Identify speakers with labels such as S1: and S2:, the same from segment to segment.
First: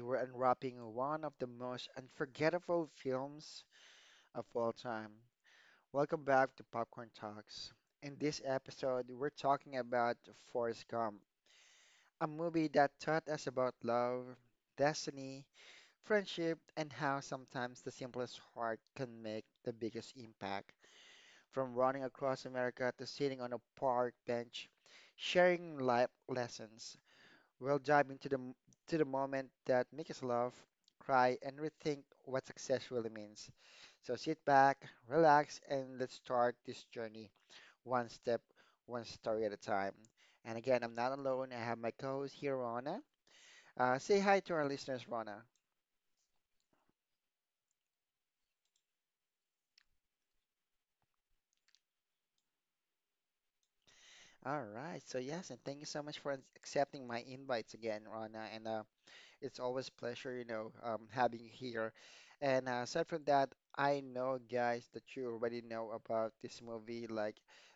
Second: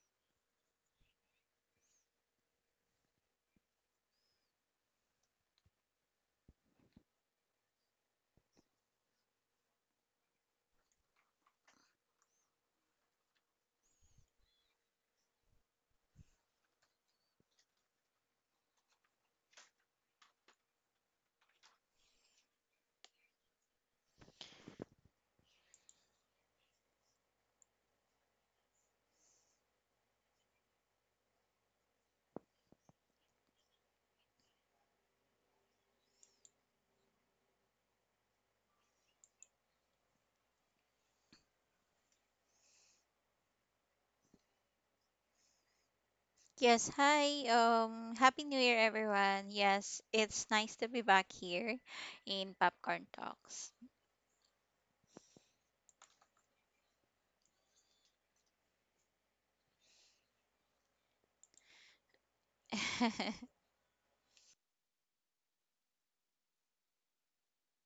S1: we're unwrapping one of the most unforgettable films of all time. Welcome back to Popcorn Talks. In this episode, we're talking about Forrest Gump, a movie that taught us about love, destiny, friendship, and how sometimes the simplest heart can make the biggest impact. From running across America to sitting on a park bench, sharing life lessons. We'll dive into to the moment that make us laugh, cry, and rethink what success really means. So sit back, relax, and let's start this journey one step, one story at a time. And again, I'm not alone. I have my co-host here, Rona. Say hi to our listeners, Rona.
S2: Yes, hi. Happy New Year, everyone. Yes, it's nice to be back here in Popcorn Talks.
S1: All right. So yes, and thank you so much for accepting my invites again, Rona. And it's always pleasure, having you here. And aside from that, I know, guys, that you already know about this movie. Like,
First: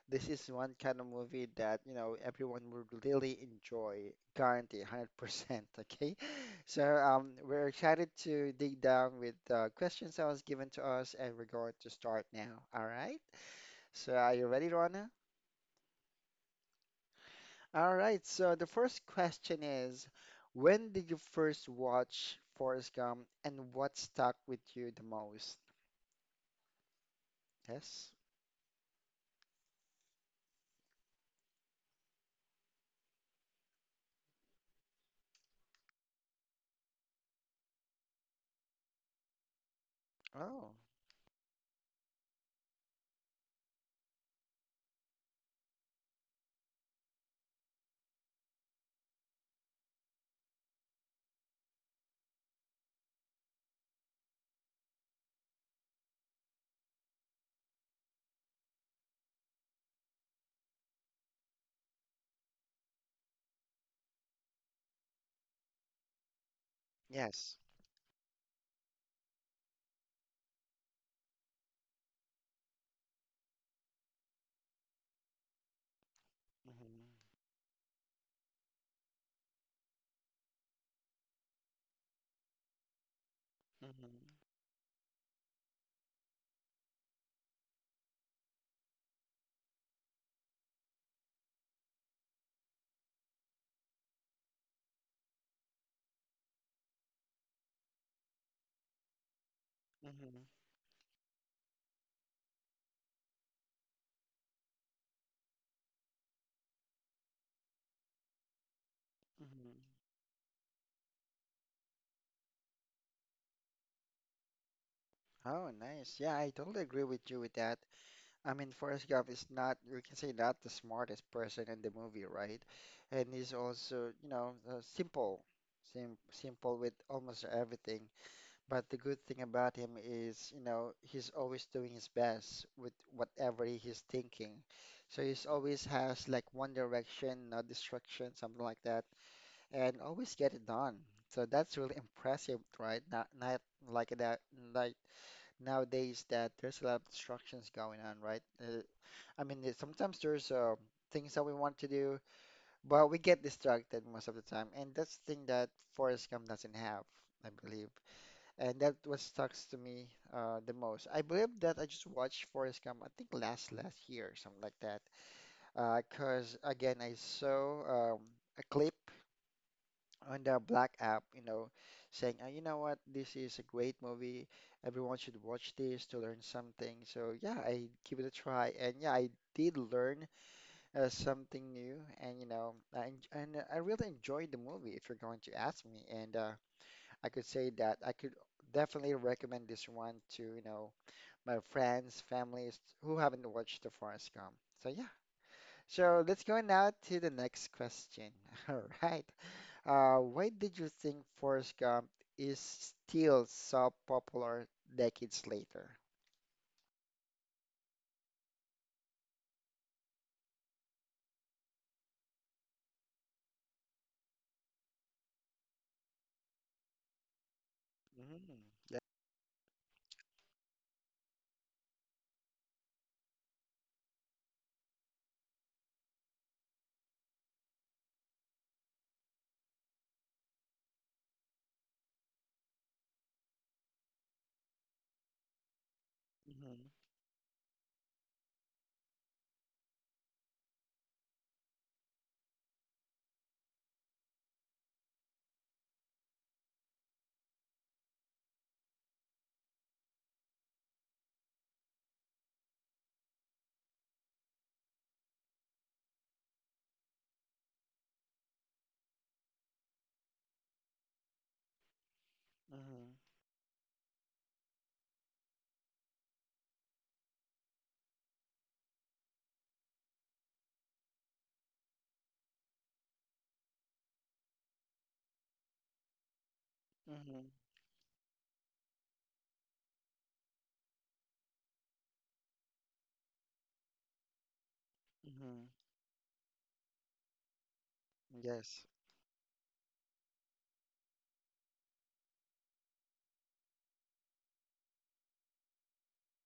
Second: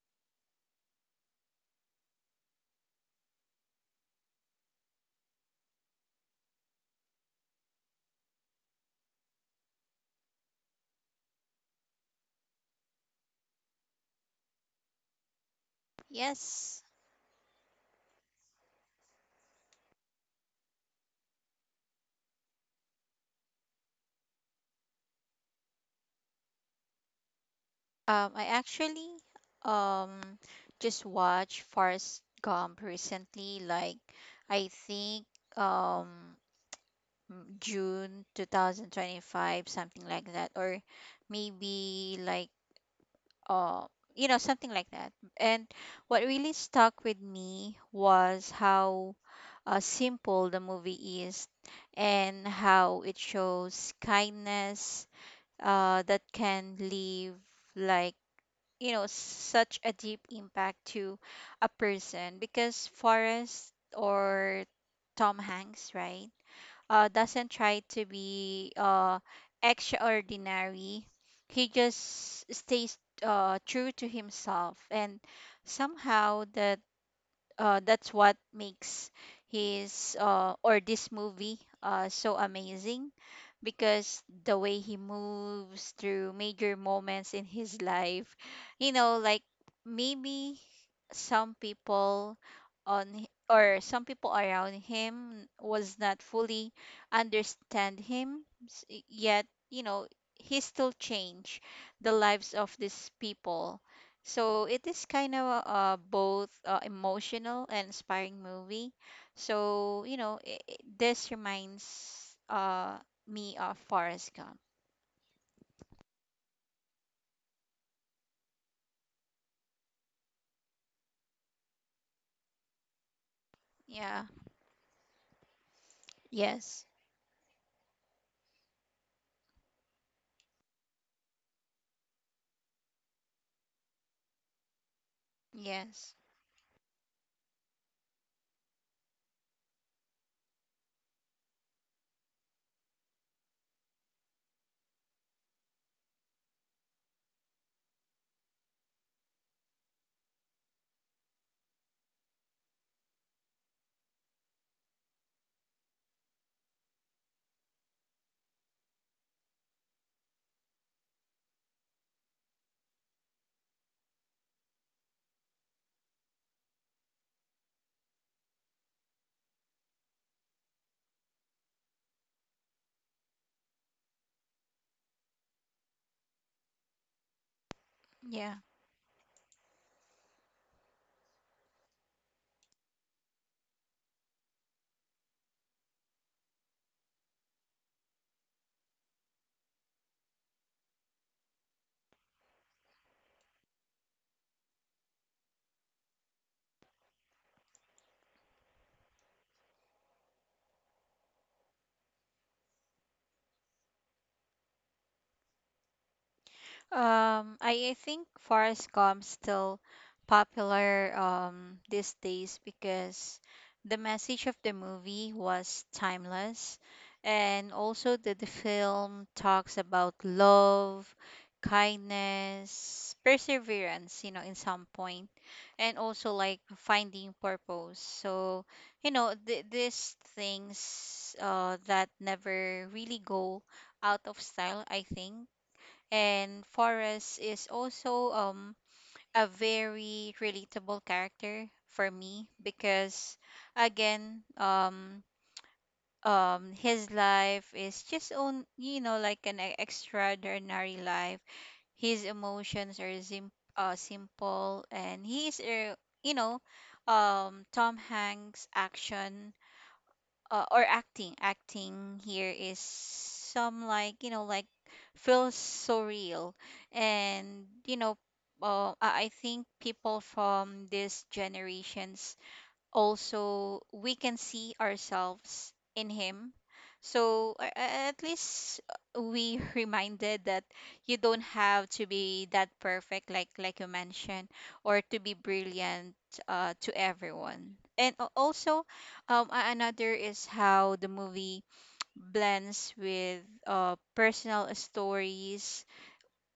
S1: this is one kind of movie that, you know, everyone would really enjoy, guarantee 100%. Okay. So we're excited to dig down with the questions that was given to us, and we're going to start now. All right. So, are you ready, Rona?
S2: Yes,
S1: All right, so the first question is, when did you first watch Forrest Gump and what stuck with you the most? Yes.
S2: I actually um just watched Forrest Gump recently. Like, I think um June 2025, something like that,
S1: Oh,
S2: or maybe like uh something like that. And what really stuck with me was how simple the movie is, and how it shows kindness that can leave like such a deep impact to a person. Because Forrest, or Tom Hanks, right, doesn't
S1: yes.
S2: try to be extraordinary. He just stays true to himself, and somehow
S1: hmm
S2: that's what makes his or this movie so amazing, because
S1: hmm
S2: the way he moves through major moments in his life, like maybe some people on h- or some people around him was not fully understand him yet,
S1: hmm
S2: he still changed the lives of these people. So it is kind of both emotional and inspiring movie.
S1: hmm
S2: So this reminds uh, me of Forrest Gump.
S1: Oh, nice. Yeah, I totally agree with you with that. I mean, Forrest Gump is not, we can say, not the smartest person in the movie, right? And he's also,
S2: Yeah.
S1: simple, sim
S2: Yes.
S1: simple with almost everything. But the good thing about him is, you know, he's always doing his best with whatever he's thinking. So he's always
S2: Yes.
S1: has like one direction, no distraction, something like that, and always get it done. So that's really impressive, right? Not like that, like nowadays that there's a lot of distractions going on, right? I mean, sometimes there's things that we want to do, but we get distracted most of the time, and that's the thing that Forrest Gump doesn't have, I believe, and that was sucks to me the most. I believe that I just watched Forrest Gump, I think last year something like that. 'Cause Because again, I saw um, a clip on the Black app, you know, saying, you know what, this is a great movie. Everyone should watch this to learn something. So yeah, I give it a
S2: Yeah.
S1: try, and yeah, I did learn something new, and you know, and I really enjoyed the movie, if you're going to ask me, and I could say that I could definitely recommend this one to, you know, my friends, families who haven't watched the Forest Gump. So yeah. So let's go now to the next question. All right. Why did you think Forrest Gump is still so popular decades later?
S2: I think Forrest Gump's still popular these days because the message of the movie was timeless, and also that the
S1: Mm-hmm. Yeah.
S2: film talks about love, kindness, perseverance, in some point, and also like finding purpose. So, these things that never really go out of style, I think. And
S1: Mm-hmm.
S2: Forrest is also a very relatable character for me because, again, his life is just on, like an extraordinary life. His emotions are simple, and he is, you know, Tom Hanks' action or acting here is
S1: Mm-hmm.
S2: some, like like, feels so real. And I think people from these generations, also we can see ourselves in him, so
S1: Mm-hmm.
S2: at least we reminded that you don't have to be that perfect, like you mentioned, or to be
S1: Mm-hmm.
S2: brilliant to everyone. And also,
S1: Yes.
S2: another is how the movie blends with personal stories,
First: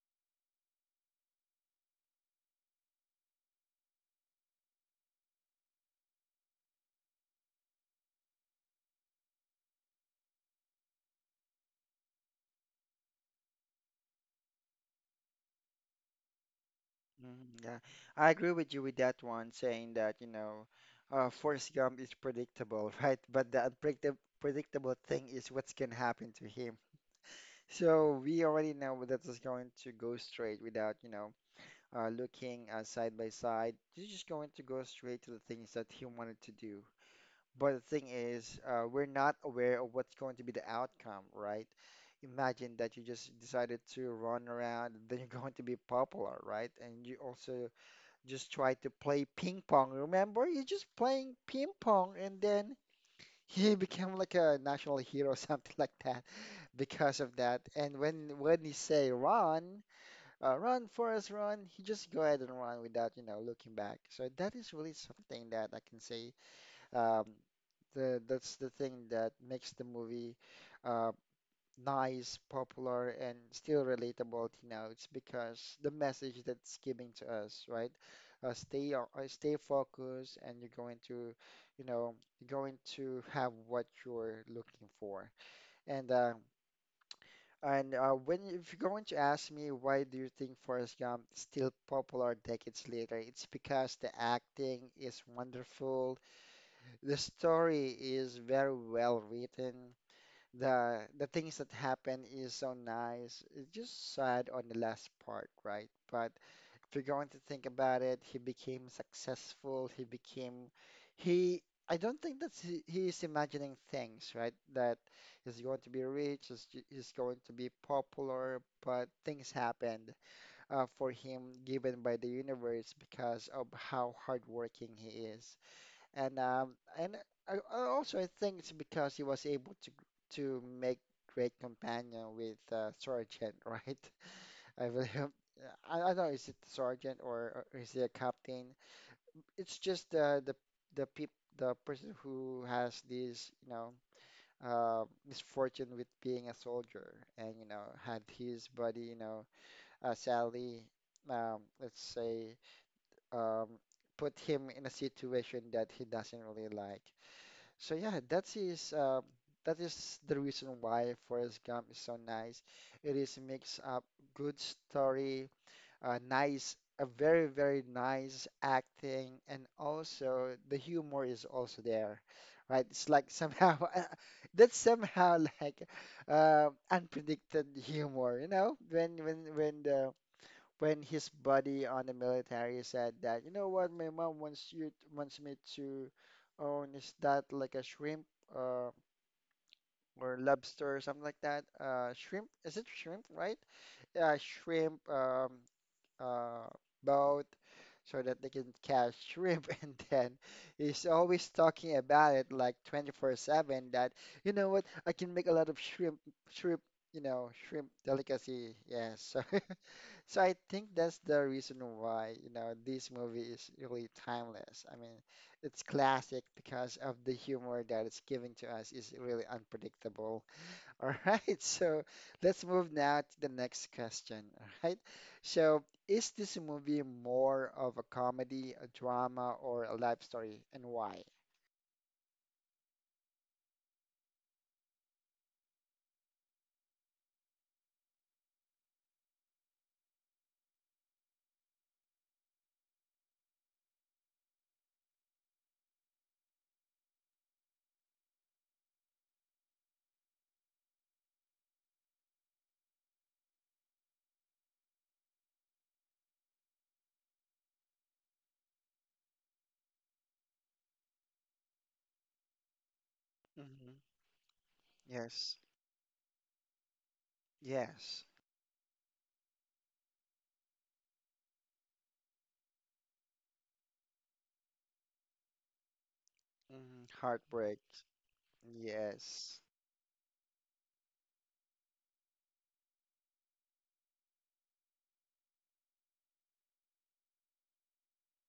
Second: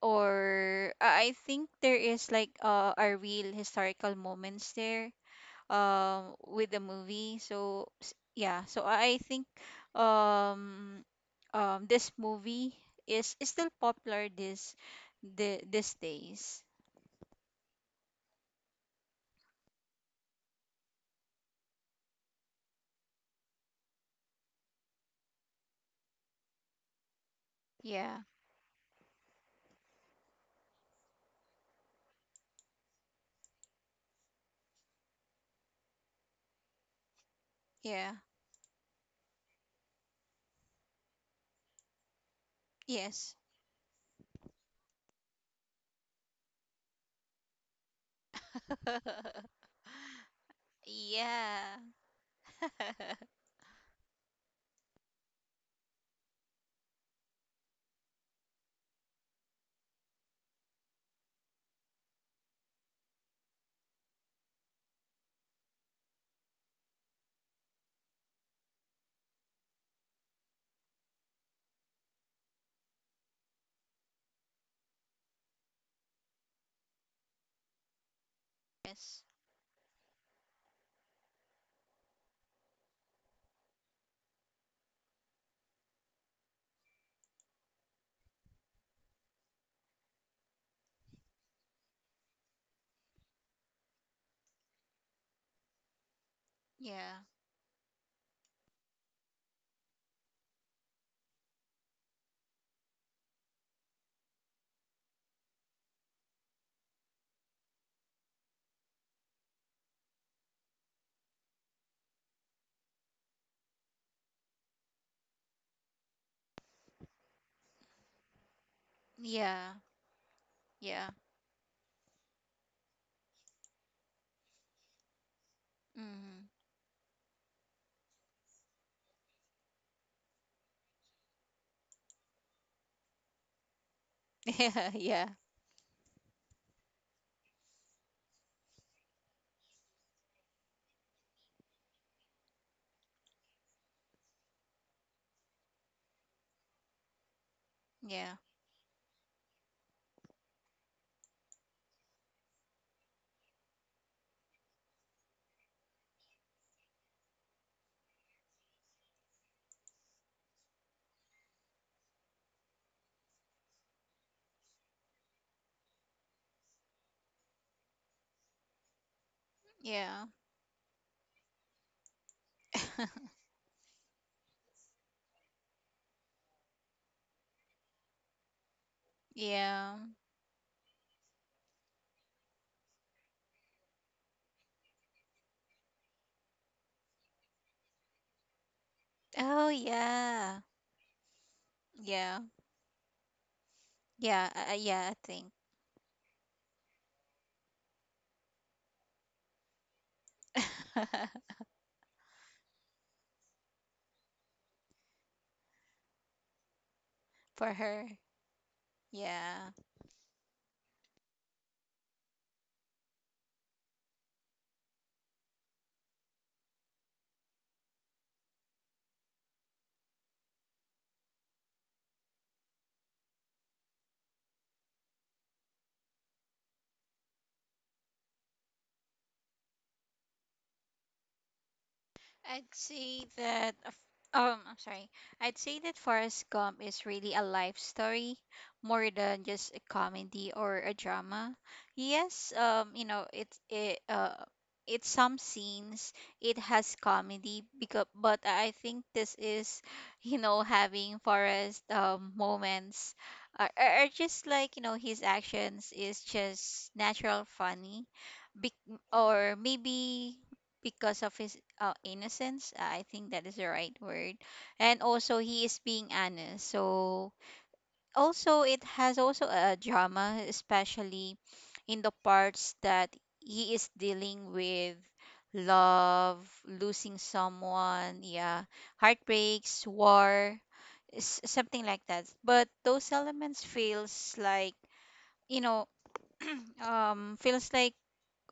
S2: or I think there is like a real historical moments there with the movie. So yeah, so I think um this movie is still popular this the these days.
S1: Mhm. Yeah, I agree with you with that one, saying that, you know, Forrest Gump is predictable, right? But the unpredictable predictable thing is what's going to happen to him. So
S2: Yeah,
S1: we already know that it's going to go straight without, you know, looking side by side. He's just going to go straight to the things that he wanted to do. But the thing
S2: yeah.
S1: is, we're not aware of what's going to be the outcome, right? Imagine that you
S2: Yes.
S1: just decided to run around, then you're going to be popular, right? And you also just tried to play ping pong. Remember, he's just playing ping
S2: Yeah.
S1: pong, and then he became like a national hero, something like that, because of that. And when he say run, run Forrest, run, he just go ahead and run without, you know, looking back. So that is really something that I can say. Um, that's the thing that makes the movie uh, nice, popular, and still relatable, you know, it's because the message that's giving to us, right?
S2: Yes,
S1: Stay focused, and you're going to, you know, you're going to have what you're looking for. And uh, and When if you're going to ask me why do you think Forrest Gump is still popular decades later, it's because the acting is wonderful, the
S2: yeah,
S1: story is very well written, the things that happen is so nice. It's just sad on the last part, right? But if you're going to think about it, he became successful. He became he. I don't think that he is imagining things, right? That he's going to be rich, he's going to be popular, but things
S2: yeah,
S1: happened for
S2: yeah,
S1: him given by the universe because of how hardworking he is. And
S2: mm.
S1: um, and I also I think it's because he was able to make great companion with Sergeant, right? I
S2: Yeah,
S1: believe.
S2: yeah,
S1: I don't know, is it Sergeant or is he a captain? It's just the peop, the person who has this, you know, misfortune with being a soldier, and you know, had his buddy, you know, Sally, let's say, um, put him in a situation that he doesn't really like. So yeah, that is the reason why Forrest Gump is so nice. It is mix up good story, nice, a very nice acting, and
S2: yeah, yeah.
S1: also the humor is also there, right? It's like somehow that's somehow like unpredicted humor, you know,
S2: Yeah.
S1: when his buddy on the military said that, you know what, my mom wants you wants me to own is that like a shrimp uh,
S2: Oh
S1: or
S2: yeah,
S1: lobster or something like that?
S2: yeah,
S1: Shrimp, is it shrimp, right? Yeah,
S2: yeah,
S1: shrimp
S2: yeah, I think.
S1: um, uh, boat so that they can catch shrimp. And then he's always talking about it like 24/7 that, you know what, I can make a lot of shrimp, shrimp, you know,
S2: For
S1: shrimp
S2: her.
S1: delicacy. Yes. So
S2: Yeah,
S1: so I think that's the reason why, you know, this movie is really timeless. I mean, it's classic because of the humor that it's giving to us is really unpredictable. All right, so let's move now to the next question. All right, so is this movie more of a comedy, a drama, or a life story, and why?
S2: I'd say that. of- I'm sorry. I'd say that Forrest Gump is really a life story more than just a comedy or a drama. Yes, it's, some scenes it has comedy, because, but I think this is, having Forrest moments are just, like his actions is just natural funny. Bec or Maybe because of his innocence, I think that is the right
S1: Hmm
S2: word. And also
S1: Yes,
S2: he is being honest. So
S1: yes.
S2: also it has also a drama, especially in the parts that he is dealing with love,
S1: hmm
S2: losing
S1: Heartbreak.
S2: someone, yeah,
S1: Yes.
S2: heartbreaks, war, something like that. But those elements feels like you know feels like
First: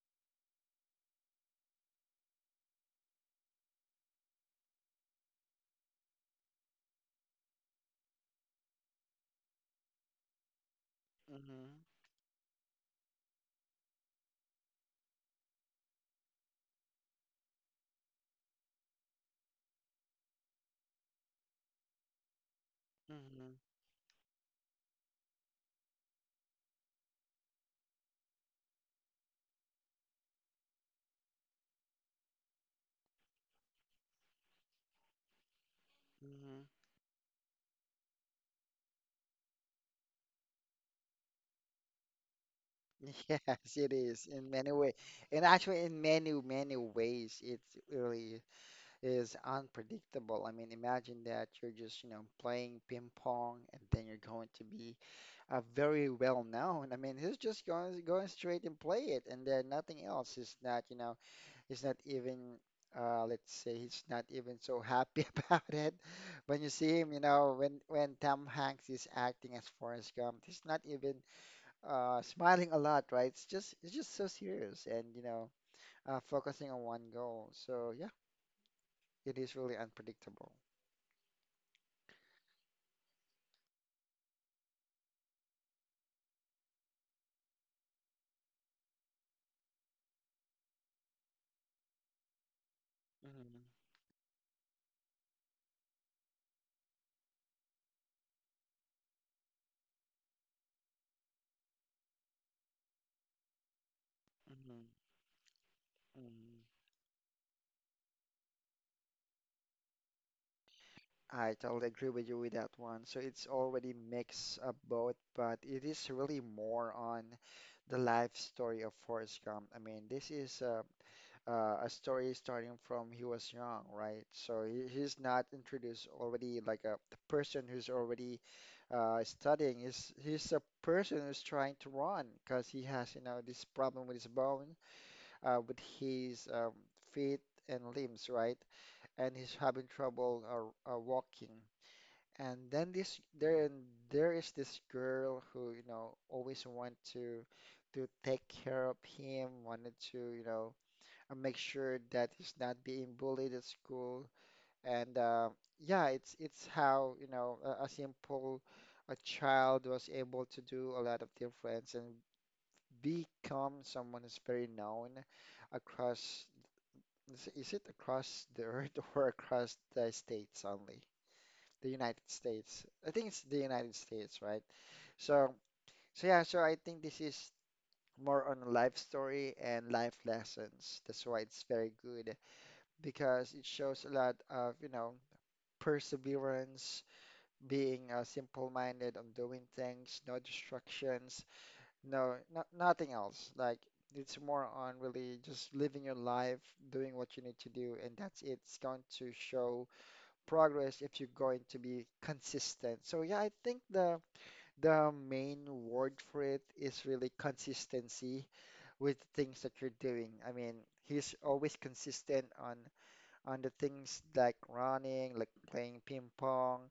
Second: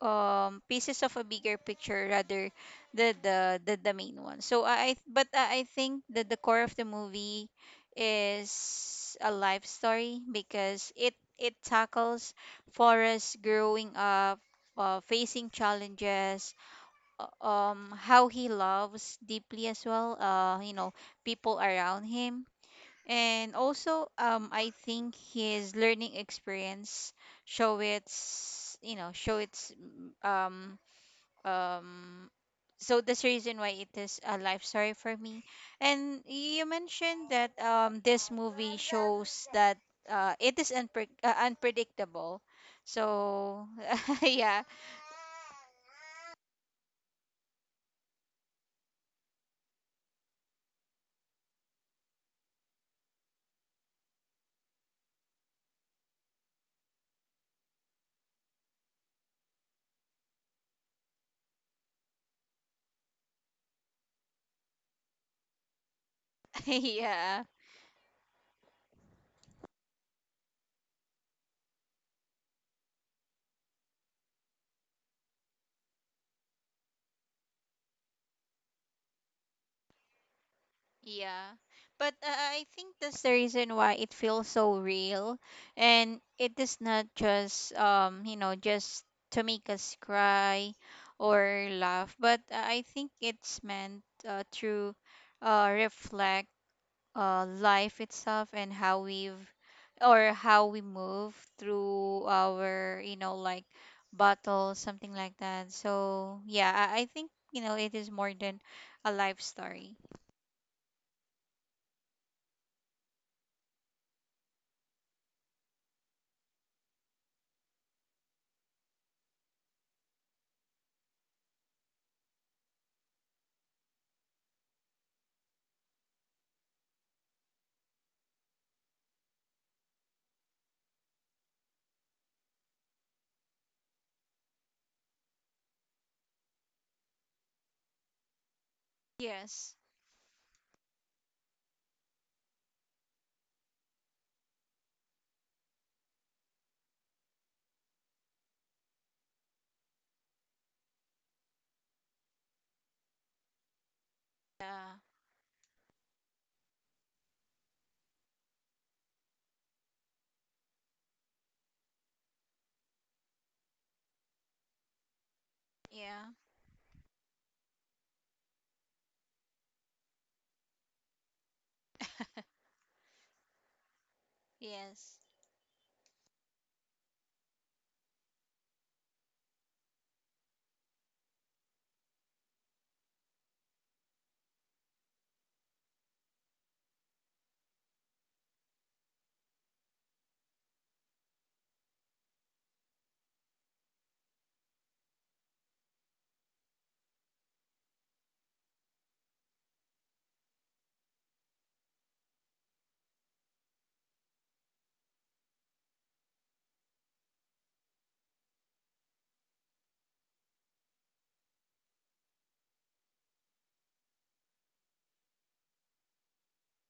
S2: pieces of a bigger picture, rather the main one. So But I think that the core of the movie is a life story, because it
S1: hmm
S2: tackles Forrest growing up, facing challenges, how he loves deeply as well, people around him, and
S1: hmm
S2: also, I think his learning experience show its, you know, show its, mm, um, so that's the reason why it is a life story for me. And
S1: hmm
S2: you mentioned that this movie shows that it is unpredictable. So
S1: Yes, it is in
S2: yeah.
S1: many ways, and actually in many ways, it really is unpredictable. I mean, imagine that you're just you know playing ping pong, and then you're going to be very well known. I mean, he's just going straight and play it, and then nothing else. Is not you know he's not even Let's say he's not even so happy about it. When you see him, you
S2: Yeah.
S1: know when Tom Hanks is acting as Forrest Gump, he's not even smiling a lot, right? It's just so serious and you know focusing on one goal. So yeah, it is really unpredictable.
S2: Yeah. But I think that's the reason why it feels so real. And it is not just, just to make us cry or laugh, but I think
S1: Hmm
S2: it's meant to reflect life itself, and how we've or how we move through our, like battles,
S1: hmm
S2: something like that. So,
S1: hmm
S2: yeah, I think, it is more than a life story.
S1: I totally agree with you with that one. So it's already mix of both, but it is really more on the life story of Forrest Gump. I mean, this is a story starting from he was young, right? So he's not introduced already like a the person who's already studying. He's a person who's trying to run because he has, you know, this problem with his bone, with his feet and limbs, right? And he's
S2: Yes.
S1: having trouble walking. And then this there and There is this girl who, you know, always want to take care of him, wanted to, you know, make sure that he's not being bullied at school.
S2: Yeah,
S1: And yeah, it's how, you know, a simple a child was able to do a lot of difference and become someone who's very known
S2: yeah.
S1: across, is it across the earth or across the states only? The United States. I think it's the United States, right?
S2: Yes,
S1: So, so yeah, so I think this is more on life story and life lessons. That's why it's very good. Because it shows a lot of, you know, perseverance, being simple-minded on doing things, no distractions, nothing else. Like it's more on really just living your life, doing what you need to do, and that's it. It's going to show progress if you're going to be consistent. So yeah, I think the main word for it is really consistency with things that you're doing. I mean, he's always consistent on the things like running, like playing ping pong,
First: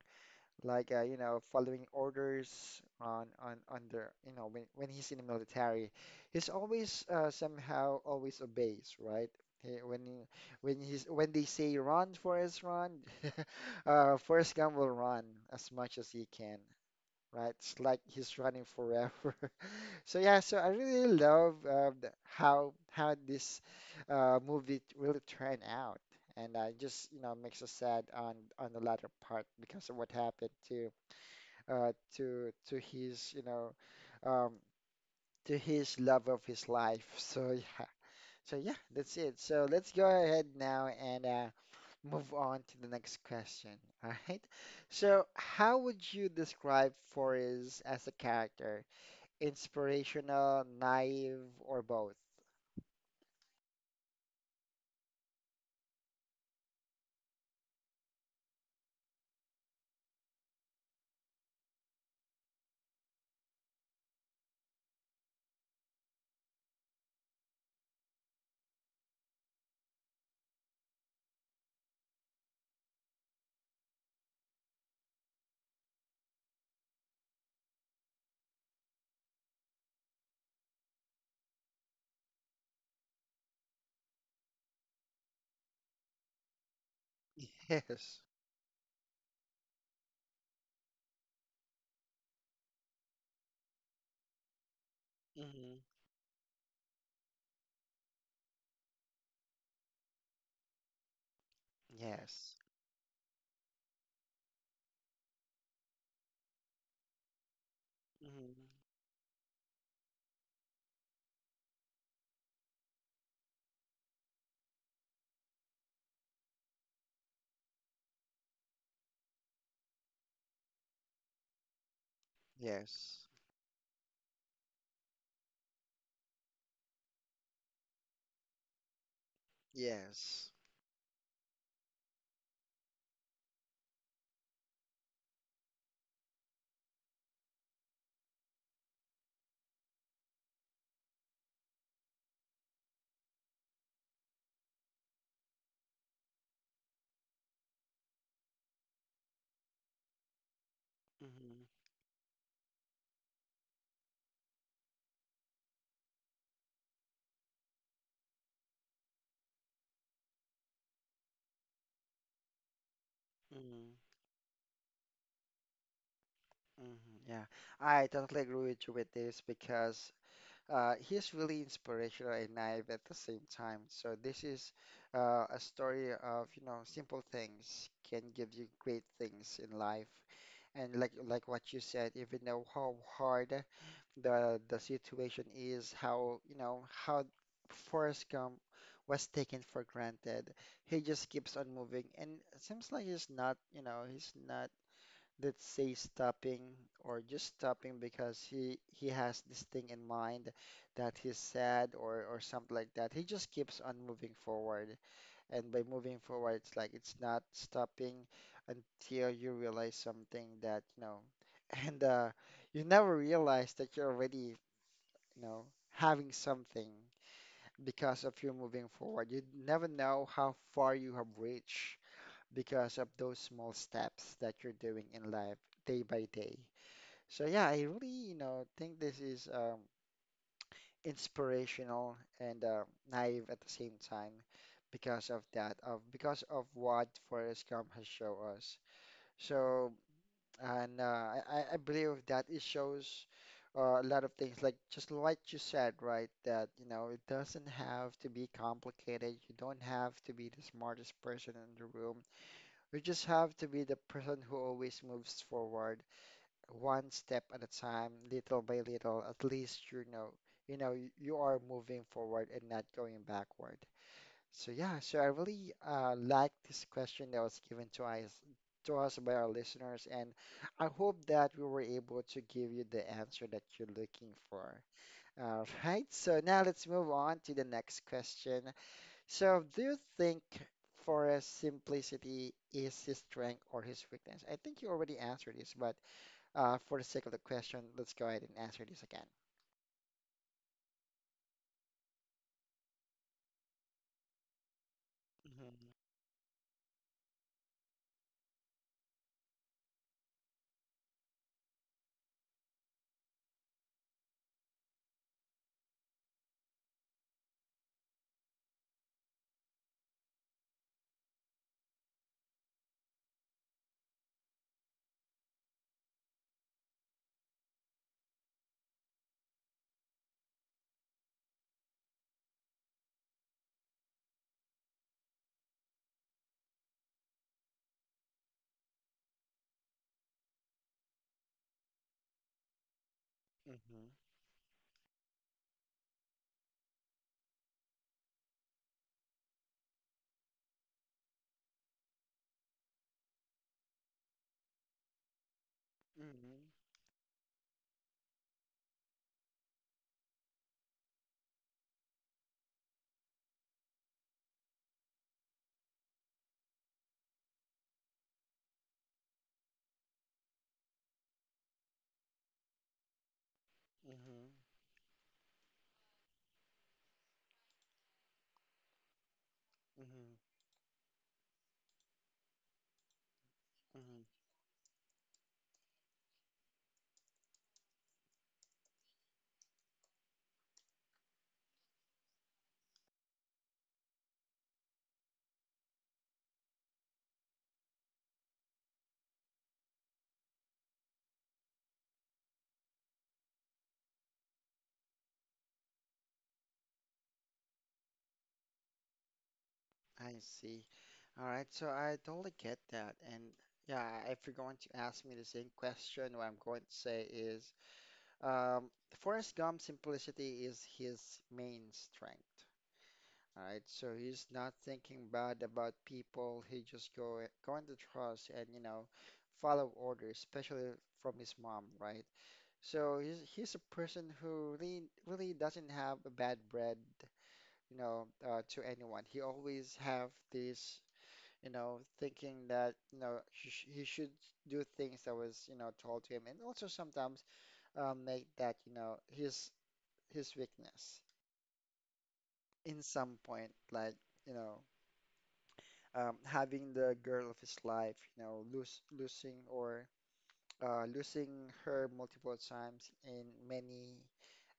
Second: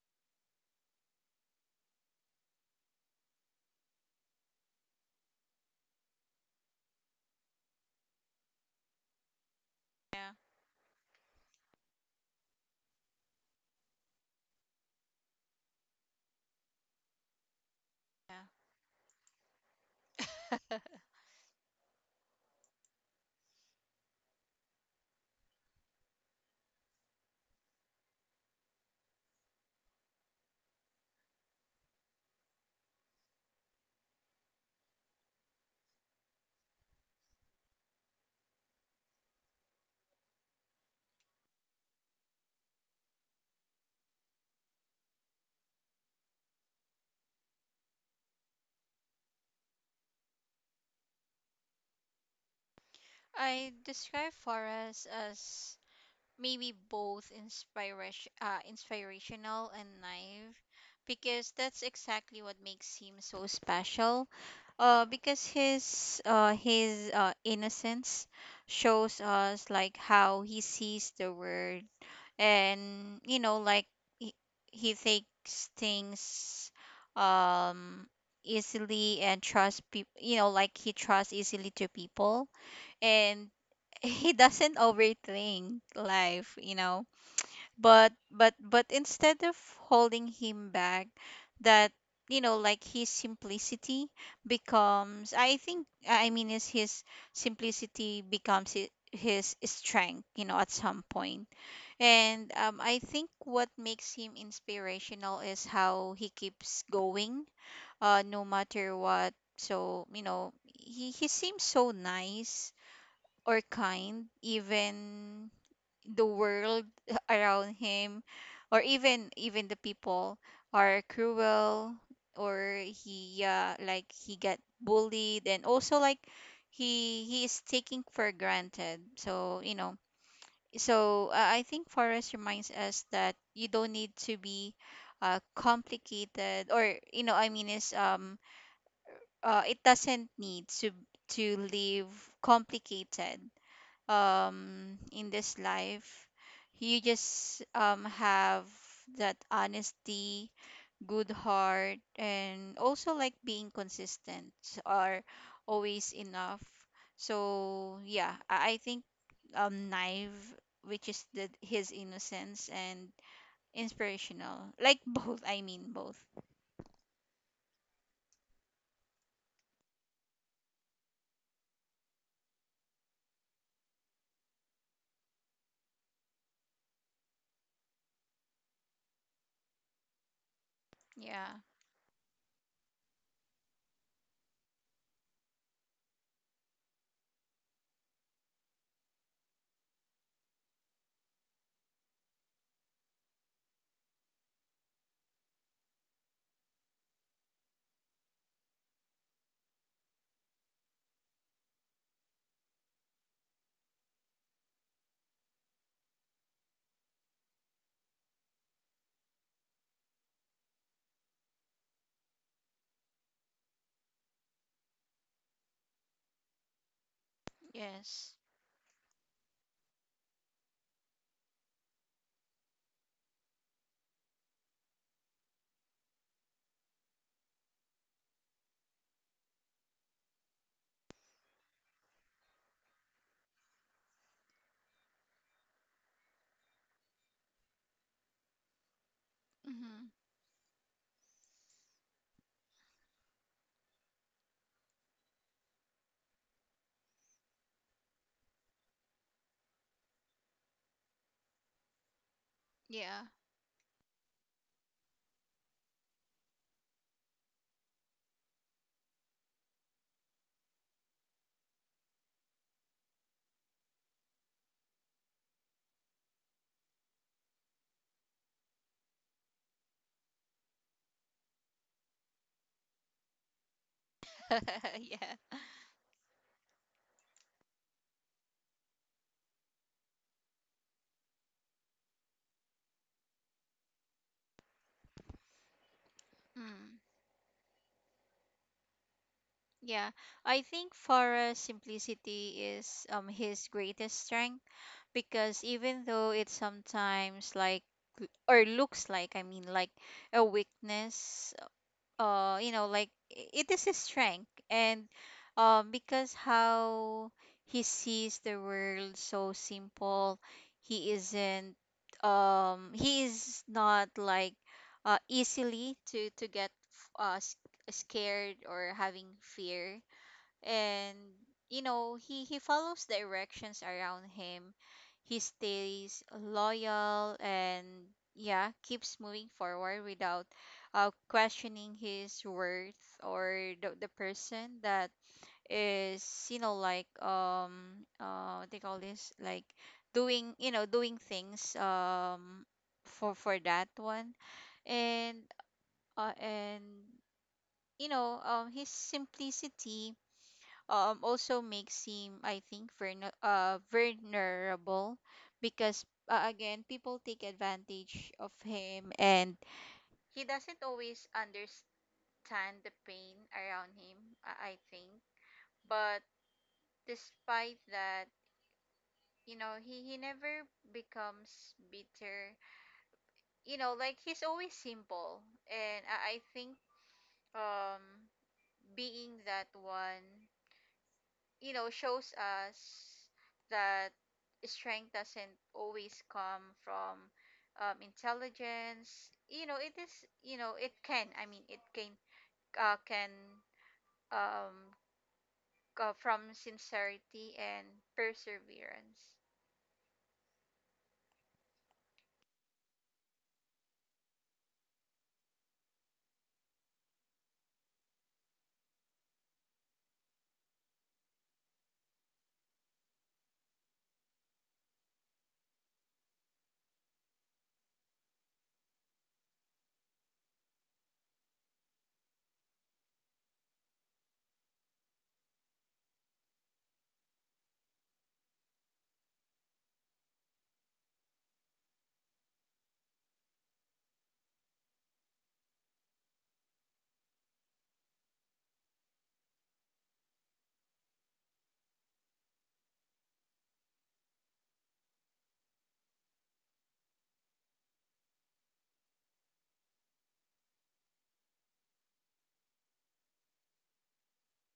S1: like following orders on under when he's in the military. He's always somehow always obeys, right? He,
S2: yeah,
S1: when he's When they say run, Forrest, run, Forrest Gump will run as much as he can, right? It's like he's
S2: yeah.
S1: running forever. So yeah, so I really love how this movie really turned out, and just makes us sad on the latter part because of what happened uh, to to his you know um, to his love of his life. Yeah, so yeah, that's it. So let's go ahead now and move on to the next question. All right. So how would you describe Forrest as a character? Inspirational, naive, or both?
S2: I describe Forrest as maybe both inspirational and naive, because that's exactly what makes him so special. Because his innocence shows us like how he sees the world. And like he, he takes things um easily, and trust people, like he trusts easily to people. And he doesn't overthink life, but
S1: Yes.
S2: but instead of holding him back, that, like his simplicity becomes, I
S1: Hmm.
S2: think, I mean, is his simplicity becomes his strength, at some point. And
S1: Yes.
S2: I think what makes him inspirational is how he keeps going, no
S1: Hmm.
S2: matter what. So he seems so nice or kind, even the world around him, or even the people are cruel, or
S1: Yes.
S2: he, like he got bullied, and also like he is taking for granted. So
S1: Yes.
S2: so I think Forrest reminds us that you don't need to be complicated, or I mean is, it doesn't need to live complicated in this life. You just have that honesty, good
S1: Hmm.
S2: heart, and also like being consistent, or always enough. So yeah, I think naive, which is the his innocence, and
S1: Hmm.
S2: inspirational, like both, I mean both.
S1: Hmm. Yeah, I totally agree with you with this because he's really inspirational and naive at the same time. So this is a story of, simple things can give you great things in life. And like
S2: Yeah.
S1: what you said, even though how hard the situation is, how you know how Forrest Gump was taken for granted. He just keeps on moving, and it seems like he's not, let's say, stopping, or just stopping because he has this thing in mind that he's sad or something like that. He just keeps on moving forward, and by moving forward, it's like it's not stopping until you realize something that you know. And you never realize that you're already, you know, having something because
S2: Yes.
S1: of you moving forward. You never know how far you have reached because of those small steps that you're doing in life, day by day. So yeah, I really, think this is, inspirational and naive at the same time because of that, of because of what Forrest Gump has shown us. So,
S2: Hmm.
S1: and I believe that it shows a lot of things, like just like you said, right? That, it doesn't have to be complicated. You don't have to be the smartest person in the room. You just
S2: Yeah.
S1: have to be the person who always moves forward, one step at a time, little by little. At least, you are moving forward and not going backward. So yeah, so I really like this question that was given to us by our listeners, and I hope that we were able to give you the answer that you're looking for.
S2: Yeah,
S1: All right, so now let's move on to the next question. So, do you think Forrest's simplicity is his strength or his weakness? I think you already answered this, but for
S2: mm.
S1: the sake of the question, let's go ahead and answer this again.
S2: Yeah, I think Farah's simplicity is his greatest strength, because
S1: Mm-hmm,
S2: even though it sometimes, like l- or looks like, I mean, like a weakness, like it is his strength. And because how he sees the world so simple, he isn't he is not like easily to get uh s- scared or having fear. And he follows the directions around him, he stays loyal, and, yeah, keeps moving forward without questioning his worth, or the,
S1: mm-hmm.
S2: the person that is, like what they call this, like doing you know doing things, for that one. and uh,
S1: Hmm.
S2: and his simplicity also makes him, I think, vulnerable, because, again, people take advantage of him, and he doesn't always understand the pain around him,
S1: Hmm.
S2: I think. But despite that, he never becomes bitter. Like
S1: Hmm.
S2: he's always simple. And I think um being that one, shows us that strength doesn't always come from intelligence. It is, it can, I mean, it can um go from sincerity and perseverance.
S1: I see. All right, so I totally get that. And yeah, if you're going to ask me the same question, what I'm going to say is, um, Forrest Gump's simplicity is his main strength. All right, so he's not thinking bad about people. He just go going to trust, and follow orders, especially from his mom, right? So he's a person who really really doesn't have a bad bread, to anyone. He always have this, thinking that, he should do things that was, told to him, and also sometimes make that, his weakness in some point, like, you know, having the girl of his life, lose losing, or losing her multiple times in many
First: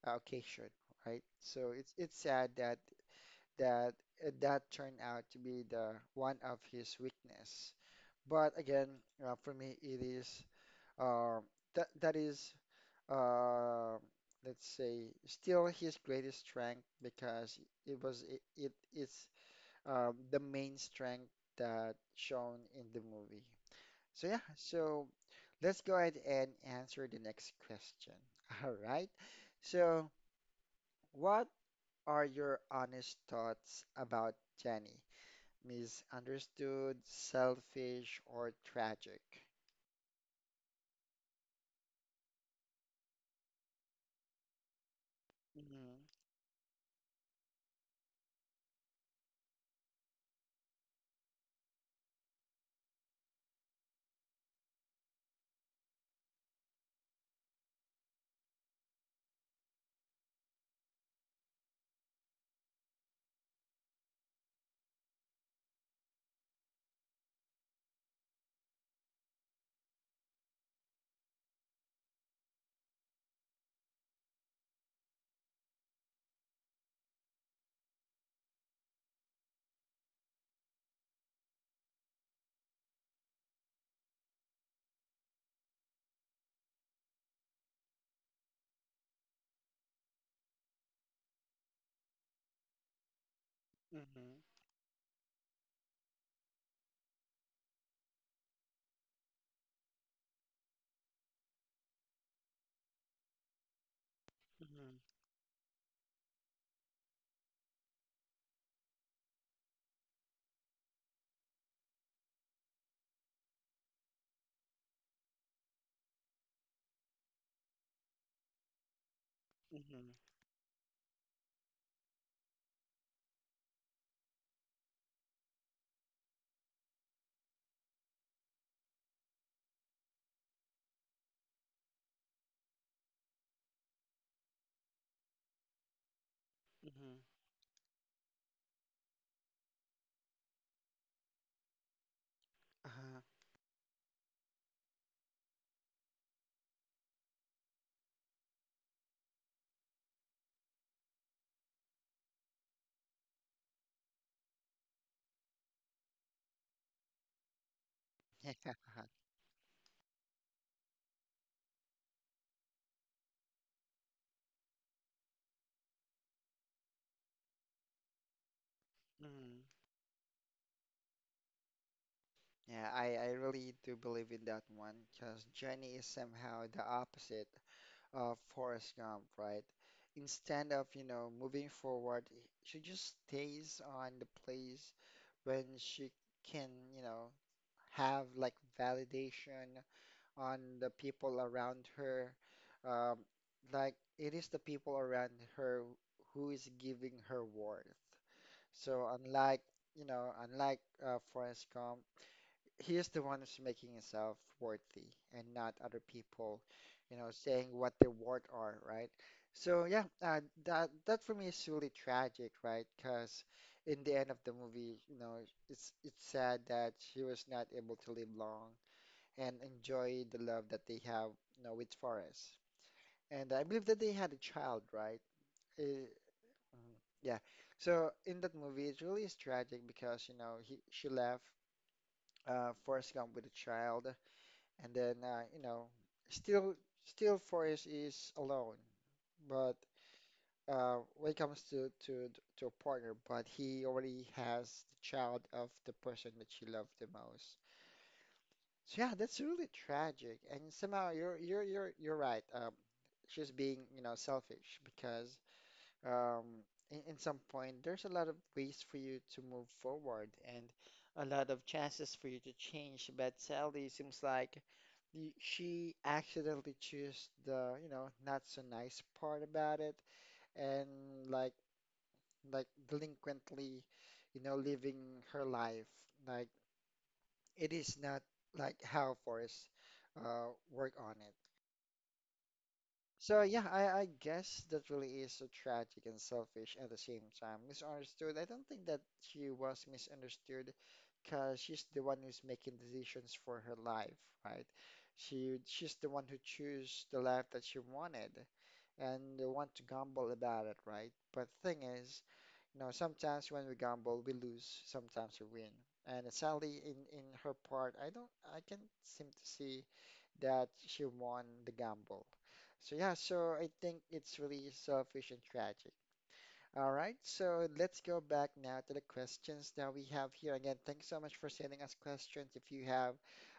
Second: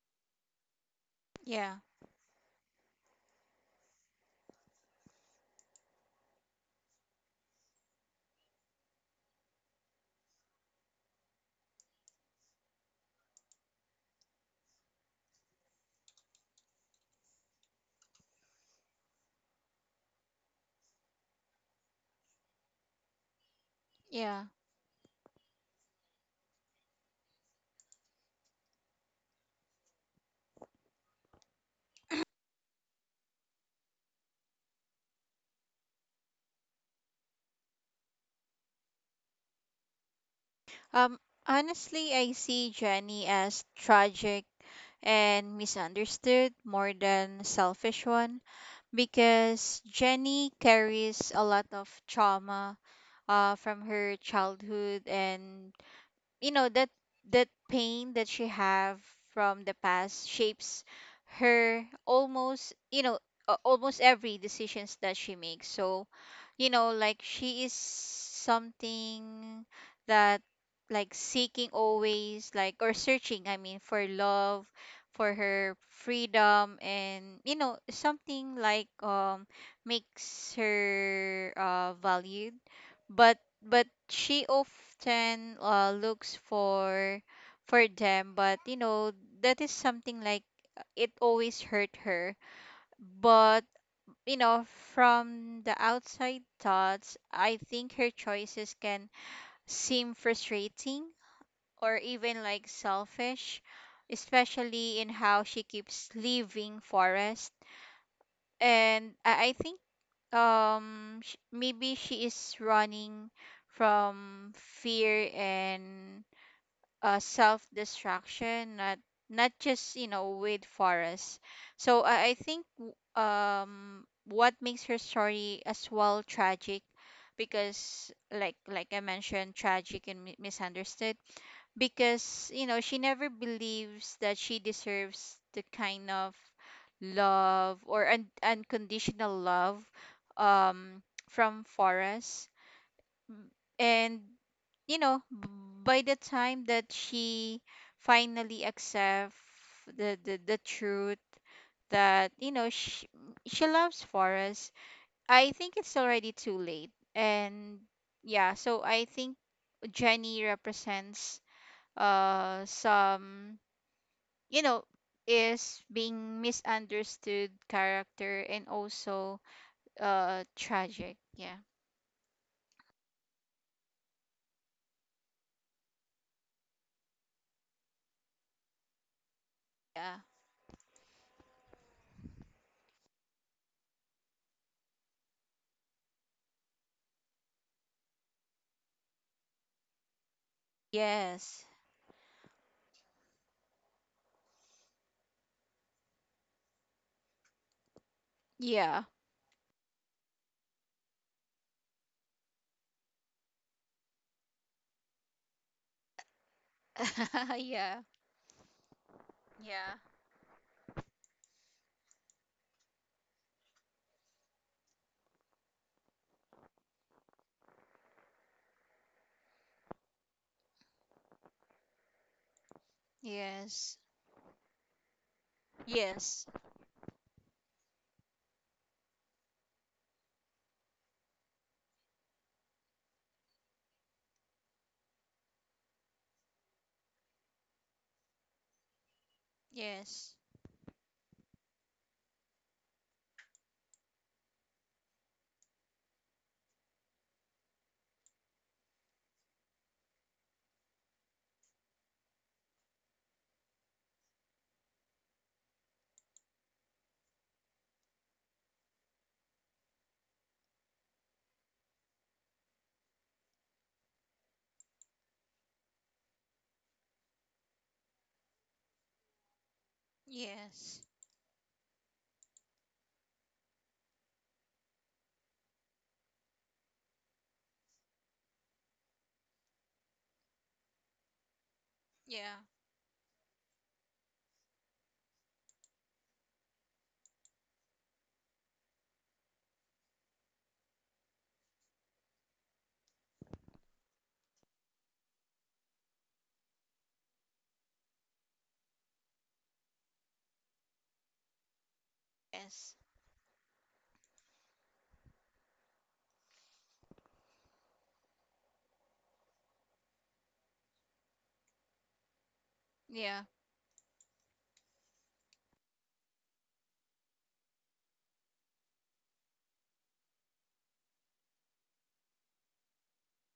S1: occasion, right? So
S2: Yeah,
S1: it's sad that that that turned out to be the one of his weakness. But again, for me, it is. Uh, that is, uh, let's say, still his greatest strength, because it was it, it it's the main strength that shown in the movie. So yeah,
S2: yeah.
S1: so let's go ahead and answer the next question. All right. So what are your honest thoughts about Jenny? Misunderstood, selfish, or tragic?
S2: Um, Honestly, I see Jenny as tragic and
S1: Mm-hmm.
S2: misunderstood more than selfish one, because Jenny carries a lot of trauma from her childhood. And that, that pain that she have from the past shapes her almost, almost every decisions that she makes. So like she is something that, like, seeking always, like, or searching, I mean, for love, for her freedom, and, something like makes her valued. But she often looks for them, but that is something like, it always hurt her. But
S1: Mm-hmm.
S2: you know from the outside thoughts, I think her choices can seem frustrating or even like selfish,
S1: Mm-hmm.
S2: especially in how she keeps leaving Forest. And I think, maybe she is running from fear and self destruction, not just,
S1: Mm-hmm.
S2: with Forrest. So I think, what makes her story as well tragic, because, like I mentioned, tragic and misunderstood, because she never believes that she deserves the kind of
S1: Mm-hmm.
S2: love, or unconditional love, um from Forrest.
S1: Uh-huh.
S2: And you know b- by the time that she finally accepts the truth that, she loves Forrest, I think it's already too late. And yeah, so I think Jenny represents some, you know is being misunderstood character, and also
S1: Mm.
S2: tragic. Yeah.
S1: Yeah, I really do believe in that one because Jenny is somehow the opposite of Forrest Gump, right?
S2: Yeah.
S1: Instead of, moving forward, she just stays on the place when she can, you know, have like validation on the people
S2: Yes.
S1: around her. Um, like it is the people around her who is giving her worth.
S2: Yeah.
S1: So unlike, unlike Forrest Gump, he is the one who's making himself worthy, and not other people, saying what
S2: Yeah,
S1: their worth are, right? So
S2: yeah.
S1: yeah, that for me is really tragic, right? Because in the end of the movie, it's sad that she was not able to live long and enjoy the love that they have, with Forrest. And I believe
S2: Yes,
S1: that they had a child, right? Uh,
S2: yes.
S1: yeah. So in that movie, it really is tragic because, he she left Forrest Gump with a child, and then still still Forrest is alone, but
S2: Yes,
S1: when it comes to, a partner, but he already has the child of the person that she loved the most. So yeah, that's really tragic, and somehow you're right. She's being, selfish because, um, in some point, there's a lot of ways for you to move forward and a lot of chances for you to change. But Sally seems like she accidentally chose the, not so nice part about it, and
S2: yes.
S1: like like delinquently, living her life. Like it is not like how Forrest work on.
S2: Yeah,
S1: So yeah, I guess that really is so tragic and selfish at the same time. Misunderstood. I don't think that she was misunderstood, because she's the one who's making decisions for her life, right? She's the one who chose the life that she wanted, and the one to gamble about it, right? But the thing is,
S2: yes.
S1: sometimes when we gamble, we lose, sometimes we win. And sadly, in her part, I can't seem to see that she won the gamble. So yeah,
S2: Yeah.
S1: so I think it's really selfish and tragic. All right, so let's go back now to the questions that we have here. Again, thanks so much for sending us questions. If you have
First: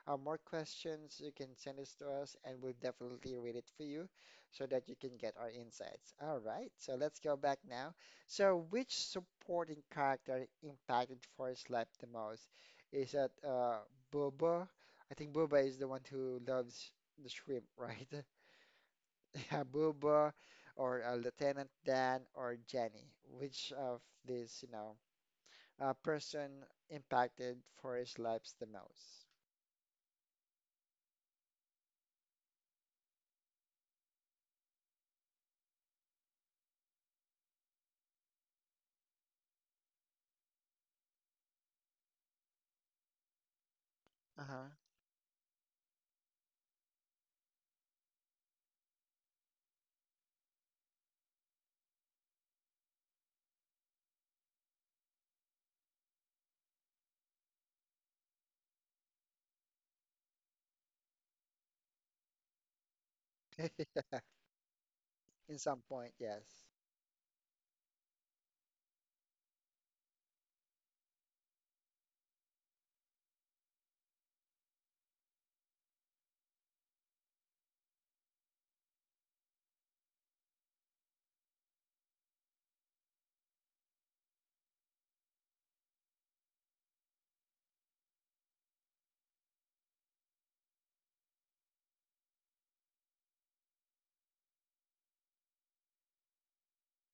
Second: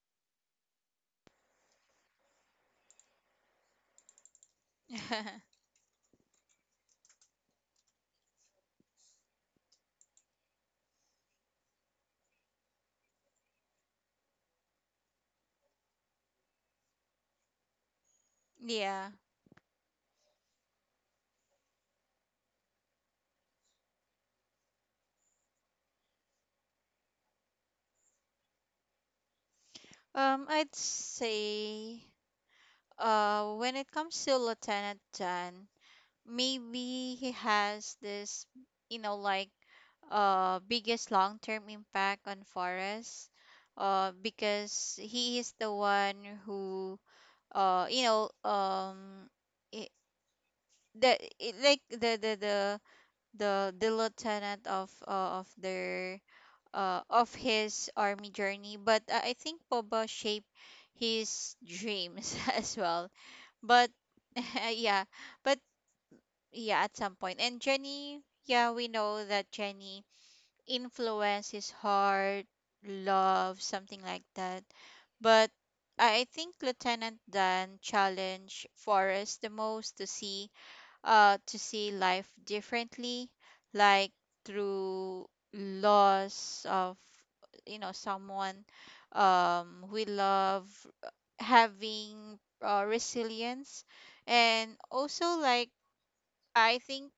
S1: more questions, you can send this to us, and we'll definitely read it for you, so that you can get our insights. All right, so let's go back now. So, which supporting character impacted Forrest's life the most? Is that Boba? I think Boba is the one who loves the shrimp, right?
S2: Yeah,
S1: Booba, or Lieutenant Dan, or Jenny? Which of these, person impacted for his lives the most?
S2: I'd say when it comes to Lieutenant Dan, maybe he has this, like, biggest long-term impact on Forrest,
S1: Uh-huh.
S2: because he is the one who, you know I- the I- like the lieutenant of, of their, of his army journey. But I think Boba shaped his dreams as well. But
S1: Yeah.
S2: yeah. But
S1: In some point, yes.
S2: yeah, at some point. And Jenny, yeah, we know that Jenny influences heart, love, something like that. But I think Lieutenant Dan challenged Forrest the most to see life differently, like through loss of someone we love, uh, having resilience, and also I think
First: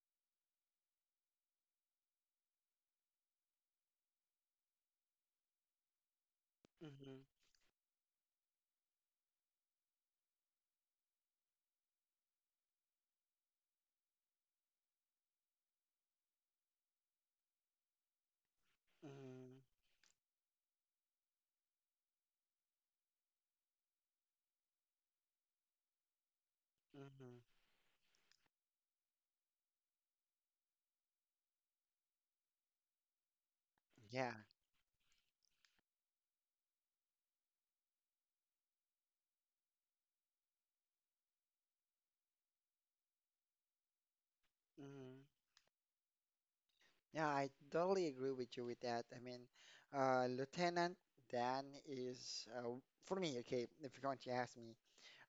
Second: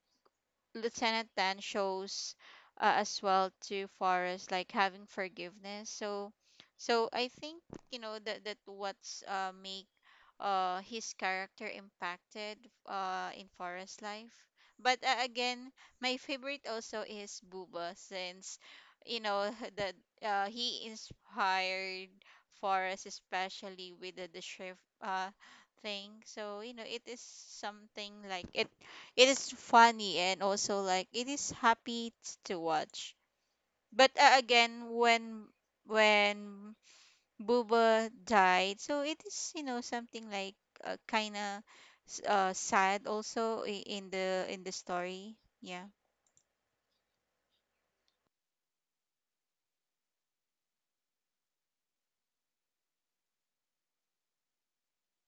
S2: Lieutenant Dan shows, as well to Forrest, like having forgiveness. So
S1: Mm-hmm.
S2: I think that what's, make his character impacted in Forrest's life. But again, my favorite also is Booba since you know
S1: Mm-hmm.
S2: that he inspired Forrest, especially with the shrift thing. So it is
S1: Mm-hmm.
S2: something like it is funny, and also like it is happy to watch. But
S1: Yeah.
S2: again, when when Booba died, so it is, something like, kind of sad also in the story.
S1: Mm-hmm.
S2: Yeah.
S1: Yeah, I totally agree with you with that. I mean, Lieutenant Dan is, for me. Okay, if you're going to ask me,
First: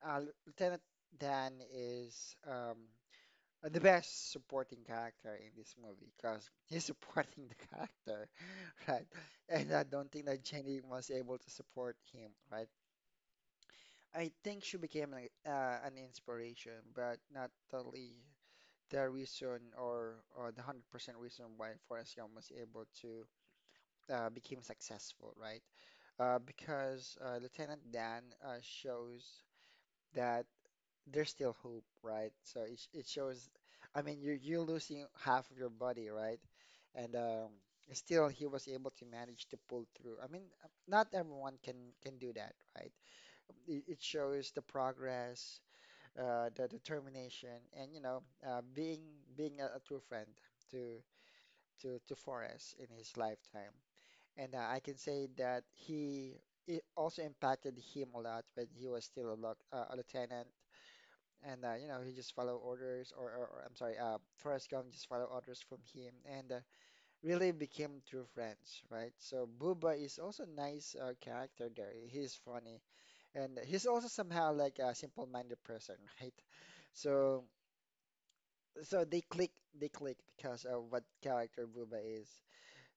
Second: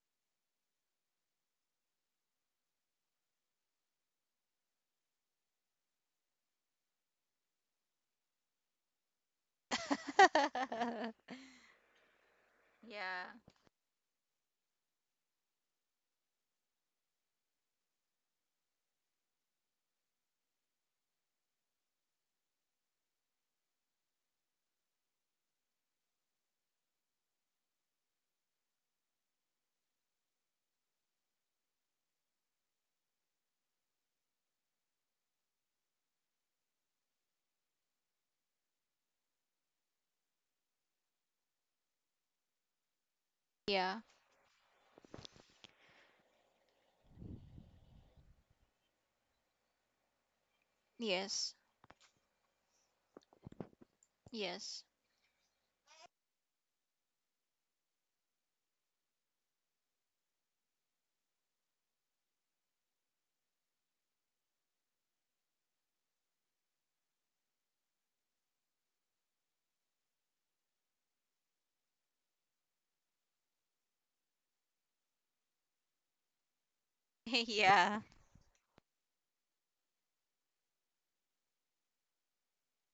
S1: uh, Lieutenant Dan is. The best supporting character in this movie, because he's supporting the character, right? And I don't think that Jenny was able to support him, right?
S2: Yeah.
S1: I think she became an inspiration, but not totally the reason, or the 100% reason why Forrest Gump was able to become successful, right? Because Lieutenant Dan shows that there's still hope, right? So it shows. I mean, you're losing half of your body, right? And still, he was able to manage to pull through. I mean, not everyone can do that, right? It
S2: Yeah.
S1: shows the progress, the determination, and being a, true friend to,
S2: Yes.
S1: Forrest in his lifetime. And I
S2: Yes.
S1: can say that he. It also impacted him a lot when he was still a lieutenant, and he just follow orders, or I'm sorry, Forrest Gump just follow orders from him, and really became true friends, right. So Booba is also nice, character there. He's funny, and he's also somehow like a simple-minded person. Right. So
S2: Yeah.
S1: so they click they click because of what character Booba is.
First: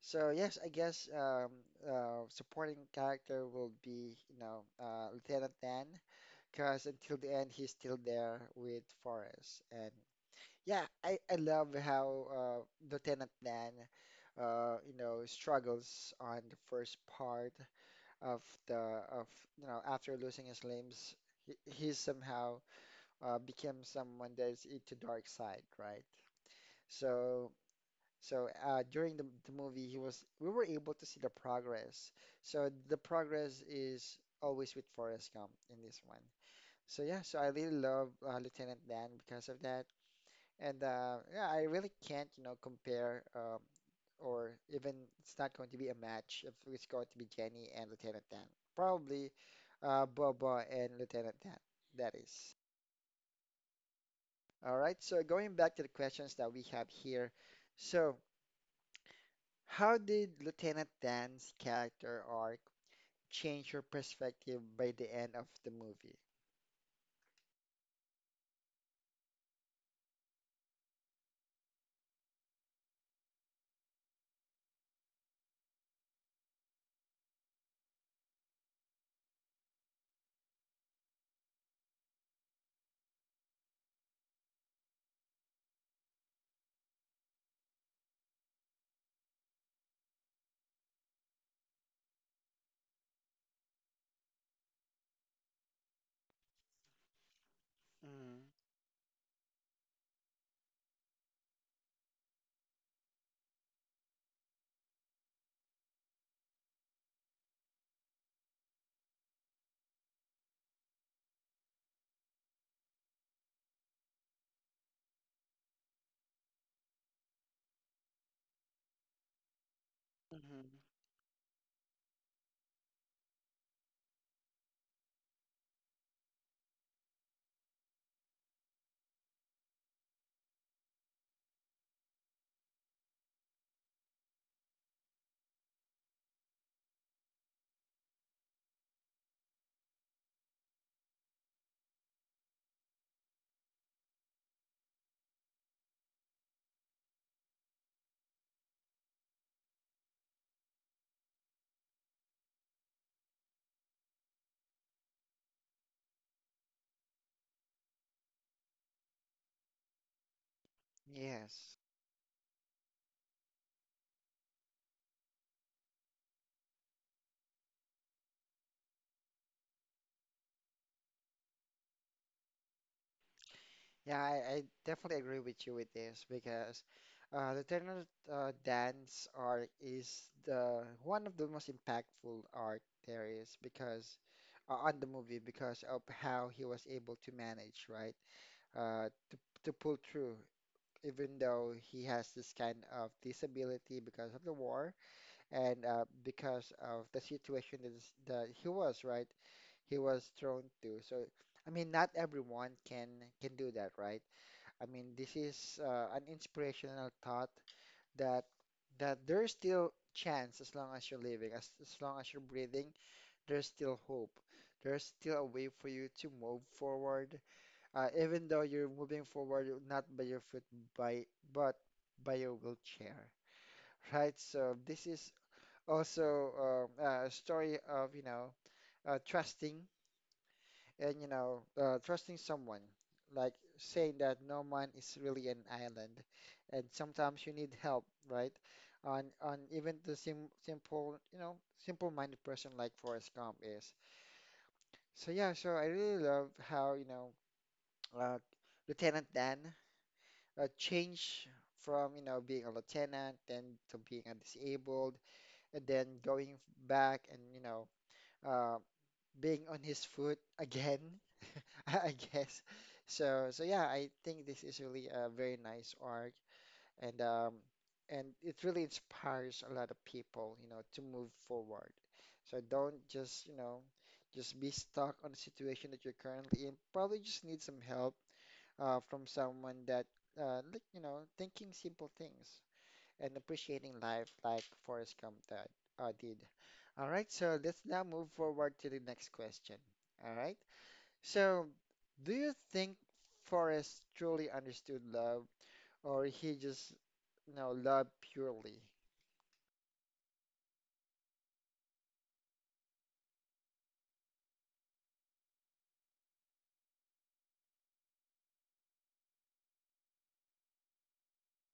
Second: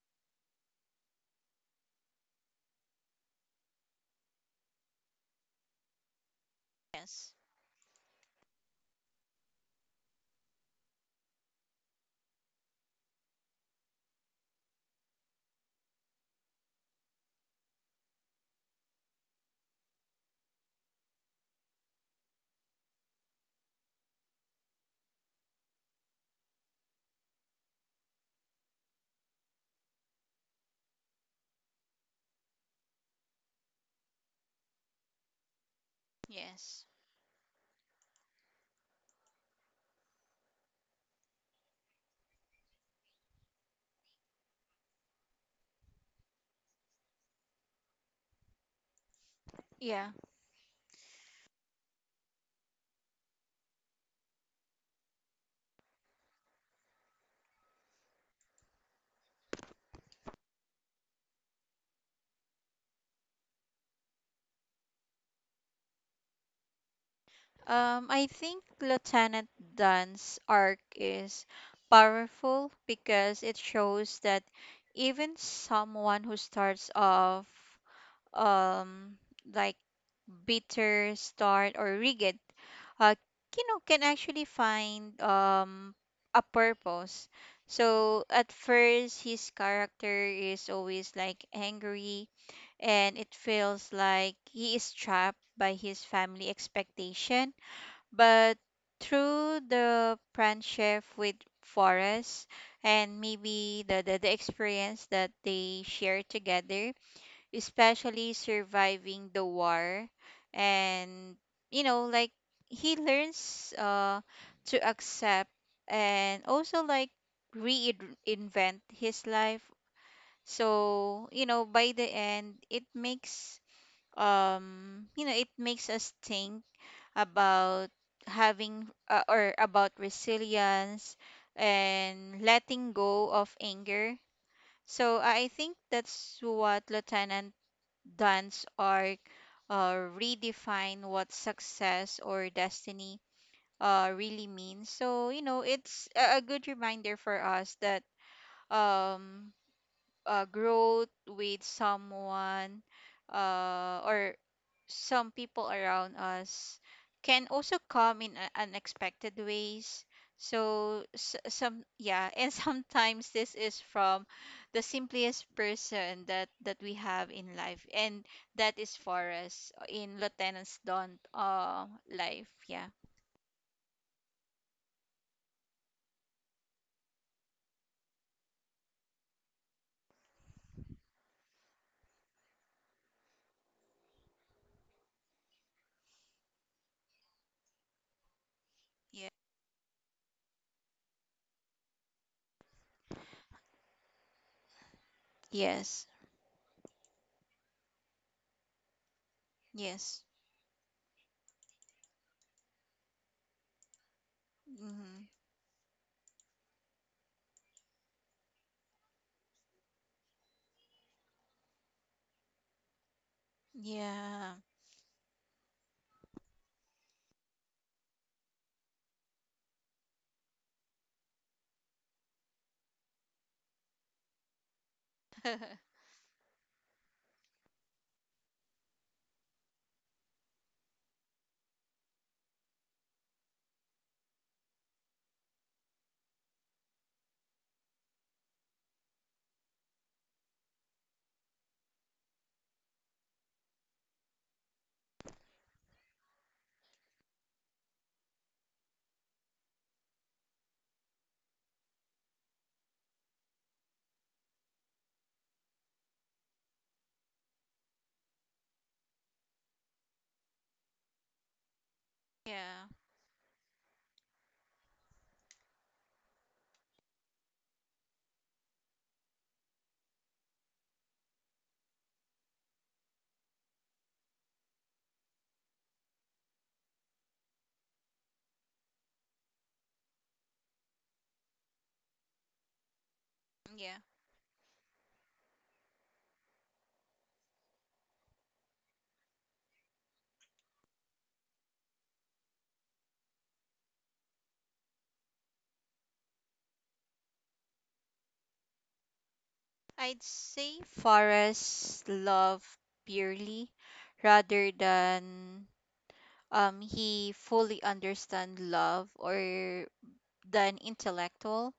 S1: So yes, I guess supporting character will be, Lieutenant Dan, because until the
S2: Yes.
S1: end, he's still there with Forrest. And yeah, I love how Lieutenant Dan, you know, struggles on the first part of the, of you know after losing his limbs. He somehow became someone that is into dark side, right? So so during the movie, he was we were able to see the progress. So the progress is always with Forrest Gump in this one.
S2: Yes.
S1: So yeah, so I really love Lieutenant Dan because of that. And yeah, I really can't, you know, compare or even it's not going to be a match if it's going to be Jenny and Lieutenant Dan. Probably
S2: Yeah.
S1: Boba and Lieutenant Dan. That is. All right. So going back to the questions that we have here. So how did Lieutenant Dan's character arc change your perspective by the end of the movie?
S2: I think Lieutenant Dan's arc is powerful because it shows that even someone who starts off um like bitter start or rigid, uh can actually find a purpose. So at first his character is always like angry, and it feels like he is trapped by his family expectation.
S1: Mm-hmm.
S2: But through the friendship with Forrest, and maybe the experience that they share together, especially surviving the war, and you know, like he learns, to accept and also like reinvent his life.
S1: Hmm.
S2: So, by the end, it makes, it makes us think about having, or about resilience and letting go of anger. So I think that's what Lieutenant Dunn's arc, uh, redefine what success or destiny really means. So it's a good reminder for us that, um, growth with someone, or some people around us can also come in unexpected ways. So some
S1: Yes.
S2: yeah, and sometimes this is from the simplest person that we have in life, and that is Forrest in Lieutenant's Dawn life. Yeah
S1: Yeah, I definitely agree with you with this because the Turner dance art is the one of the most impactful art there is because on the movie because of how he was able to manage, right? Uh,
S2: Yeah.
S1: to to pull through even though he has this kind of disability because of the war and
S2: Yes.
S1: because of the situation that he was, right? He
S2: Yes.
S1: was thrown to. So, I mean, not everyone can do that, right? I
S2: Hmm.
S1: mean, this is an inspirational thought that that there's still chance as long as you're living, as long as you're breathing, there's still hope.
S2: Yeah.
S1: There's still a way for you to move forward, even though you're moving forward not by your foot, by but by your wheelchair, right? So this is also a story of, you know, trusting and you know trusting someone like saying that no man is really an island and sometimes you need help, right? On even the simple you know simple-minded person like Forrest Gump is. So yeah, so I really love how you know uh, Lieutenant Dan changed from you know being a lieutenant then to being a disabled and then going back and you know uh, being on his foot again. I guess.
S2: Yeah.
S1: So so yeah, I think this is really a very nice arc and um and it really inspires a lot of people, you know, to move forward. So don't just, you know, just be stuck on the situation that you're currently in. Probably just need some help from someone that like, you know, thinking simple things and
S2: Yeah.
S1: appreciating life like Forrest Gump that did. All right, so let's now move forward to the next question. All right. So, do you think Forrest truly understood love, or he just, you know, loved purely?
S2: I'd say Forrest love purely rather than, he fully understand love, or than intellectual,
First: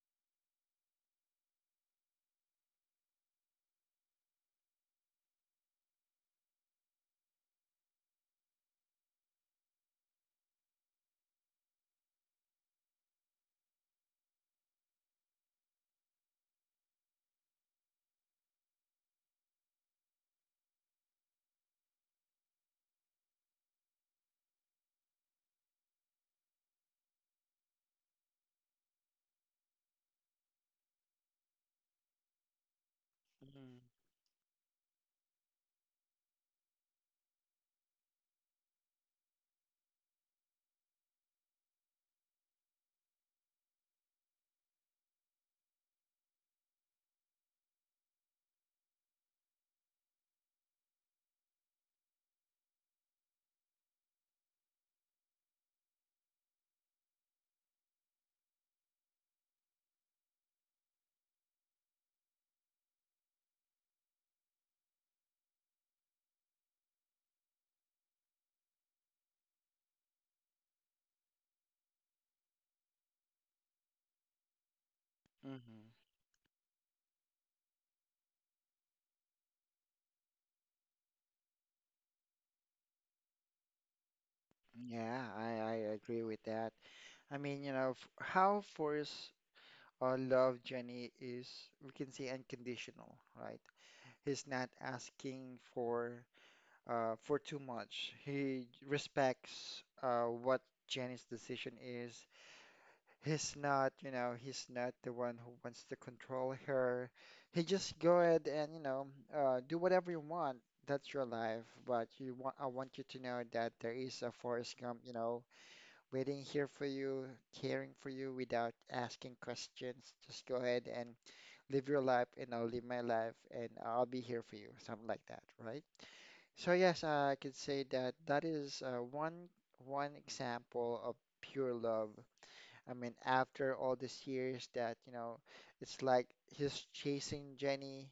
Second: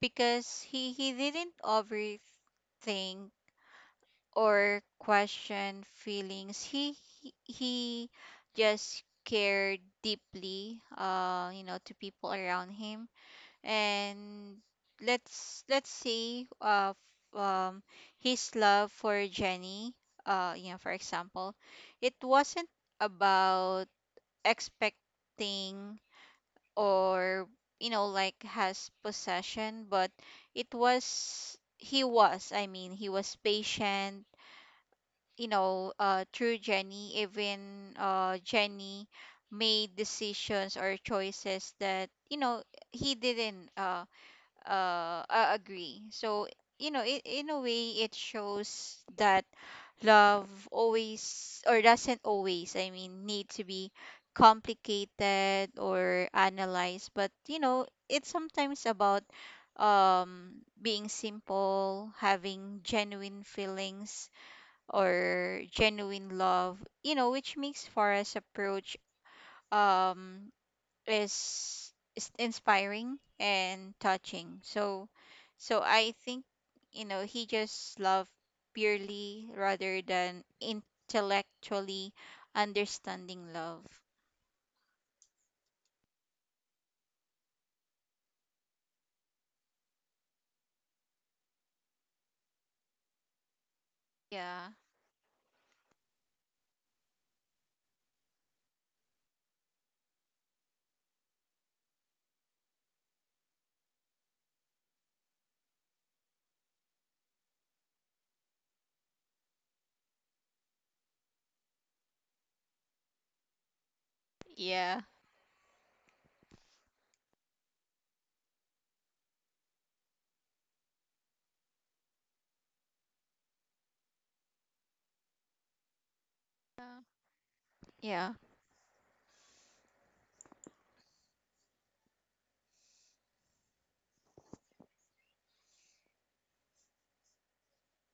S2: because he didn't overthink or question feelings. He just cared deeply, to people around him. And let's say, f- um, his love for Jenny, for example, it wasn't about expecting or, like has possession, but it was, he was I mean, he was
S1: Mm-hmm.
S2: patient, through Jenny, even Jenny made decisions or choices that, he didn't, agree. So it, in a way, it shows that love always, or doesn't always, I mean, need to be complicated or analyzed, but it's sometimes about, um being simple, having genuine feelings or genuine love, which makes Forest approach, um is inspiring and touching. So
S1: Mm-hmm.
S2: I think, he just loved purely rather than intellectually understanding love.
S1: Yeah, I agree with that. I mean, you know, how Forrest loved Jenny is, we can say, unconditional, right? He's
S2: Yeah.
S1: not asking for too much. He respects what Jenny's decision is. He's not, you know, he's not the one who wants to control her. He just go ahead and, you know, do whatever you want. That's your life. But you want, I want you to know that there is a Forrest Gump,
S2: Yeah.
S1: you know, waiting here for you, caring for you without asking questions. Just go ahead and live your life, and I'll live my life, and I'll be here for you, something like that, right? So
S2: Yeah.
S1: yes, I could say that
S2: Yeah.
S1: that is one example of pure love. I mean, after all these years that, you know, it's like he's chasing Jenny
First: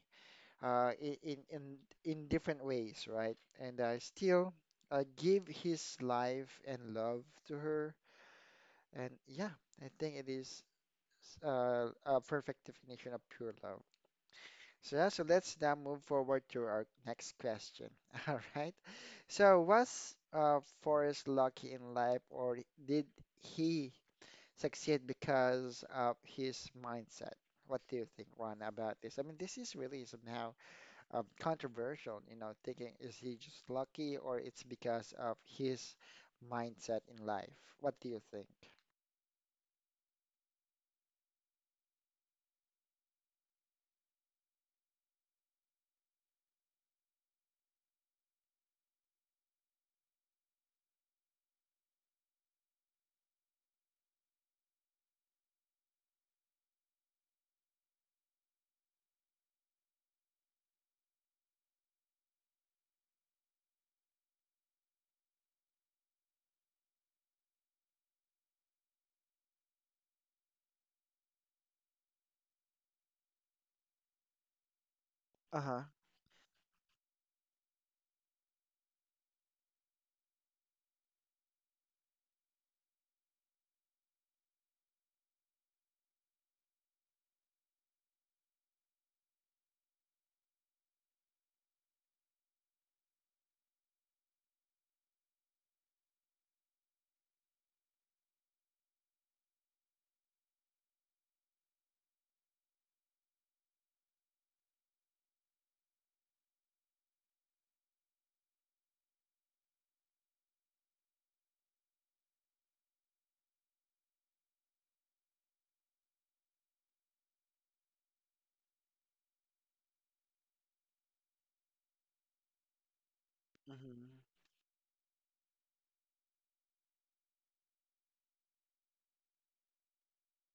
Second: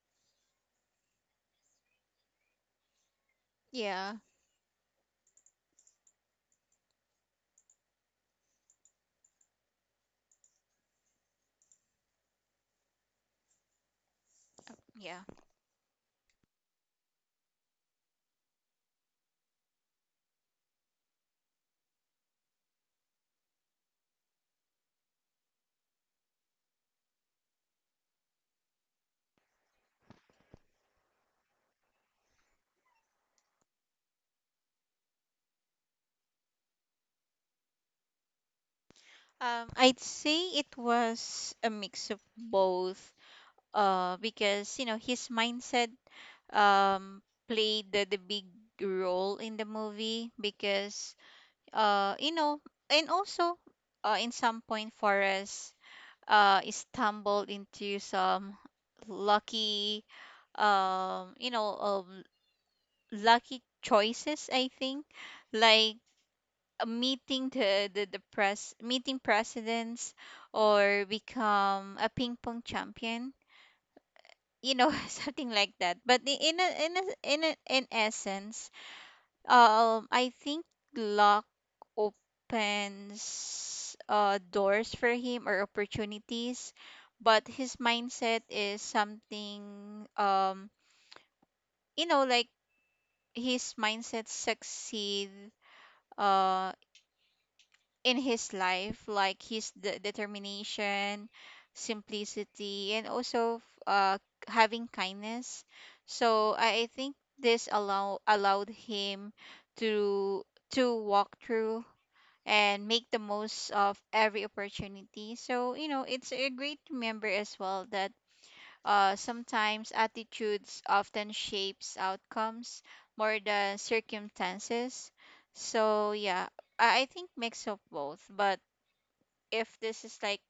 S1: in in different ways, right? And
S2: Yeah.
S1: still give his life and love to her. And yeah, I think it is a perfect definition of pure love. So yeah,
S2: Yeah.
S1: so let's now move forward to our next question. All right. So was Forrest lucky in life, or did he succeed because of his mindset? What do you think, Ron, about this? I mean, this is really somehow controversial, you know, thinking is he just lucky or it's because of his mindset in life? What do you think?
S2: I'd say it was a mix of both, because his mindset, um played the big role in the movie because uh you know and also, in some point, Forrest stumbled into some lucky, um you know um, lucky choices, I think, like, meeting the press meeting presidents, or become a ping pong champion, something like
S1: Uh-huh.
S2: that. But in essence, I think luck opens, doors for him or opportunities, but his mindset is something, you know, like his mindset succeed, uh, in his life, like his determination, simplicity, and also, uh, having kindness. So I think this allowed him to walk through and make the most of every opportunity. So, it's a great to remember as well that, sometimes attitudes often shapes outcomes more than
S1: Hmm.
S2: circumstances. So, yeah, I think mix of both. But if this is like,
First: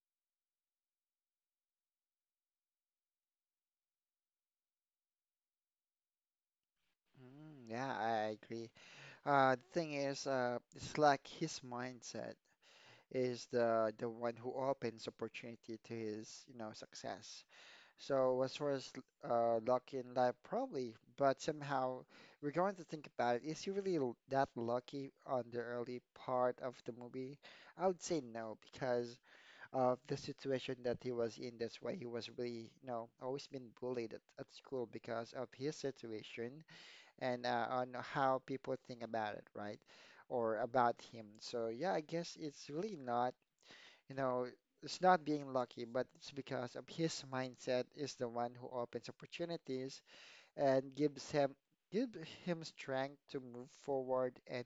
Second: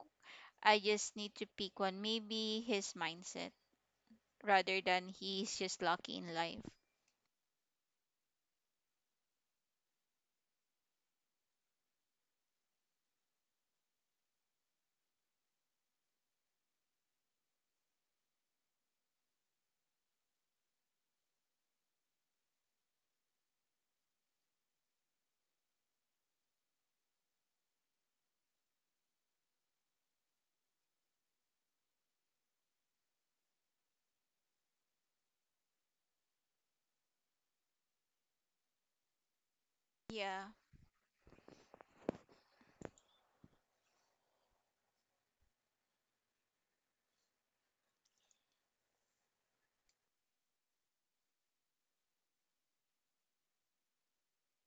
S2: I just need to pick one, maybe his mindset rather than he's just lucky in life.
S1: Mm, yeah, I agree. The thing is, it's like his mindset is the one who opens opportunity to his, you know, success. So as far as lucky in life, probably, but somehow we're going to think about it. Is he really that lucky on the early part of the movie? I would say no, because of the situation that he was in. That's why he was really, you know, always been bullied at school because of his situation and on how people think about it, right?
S2: Yeah.
S1: Or about him. So yeah, I guess it's really not you know, it's not being lucky, but it's because of his mindset is the one who opens opportunities and gives him give him strength to move forward and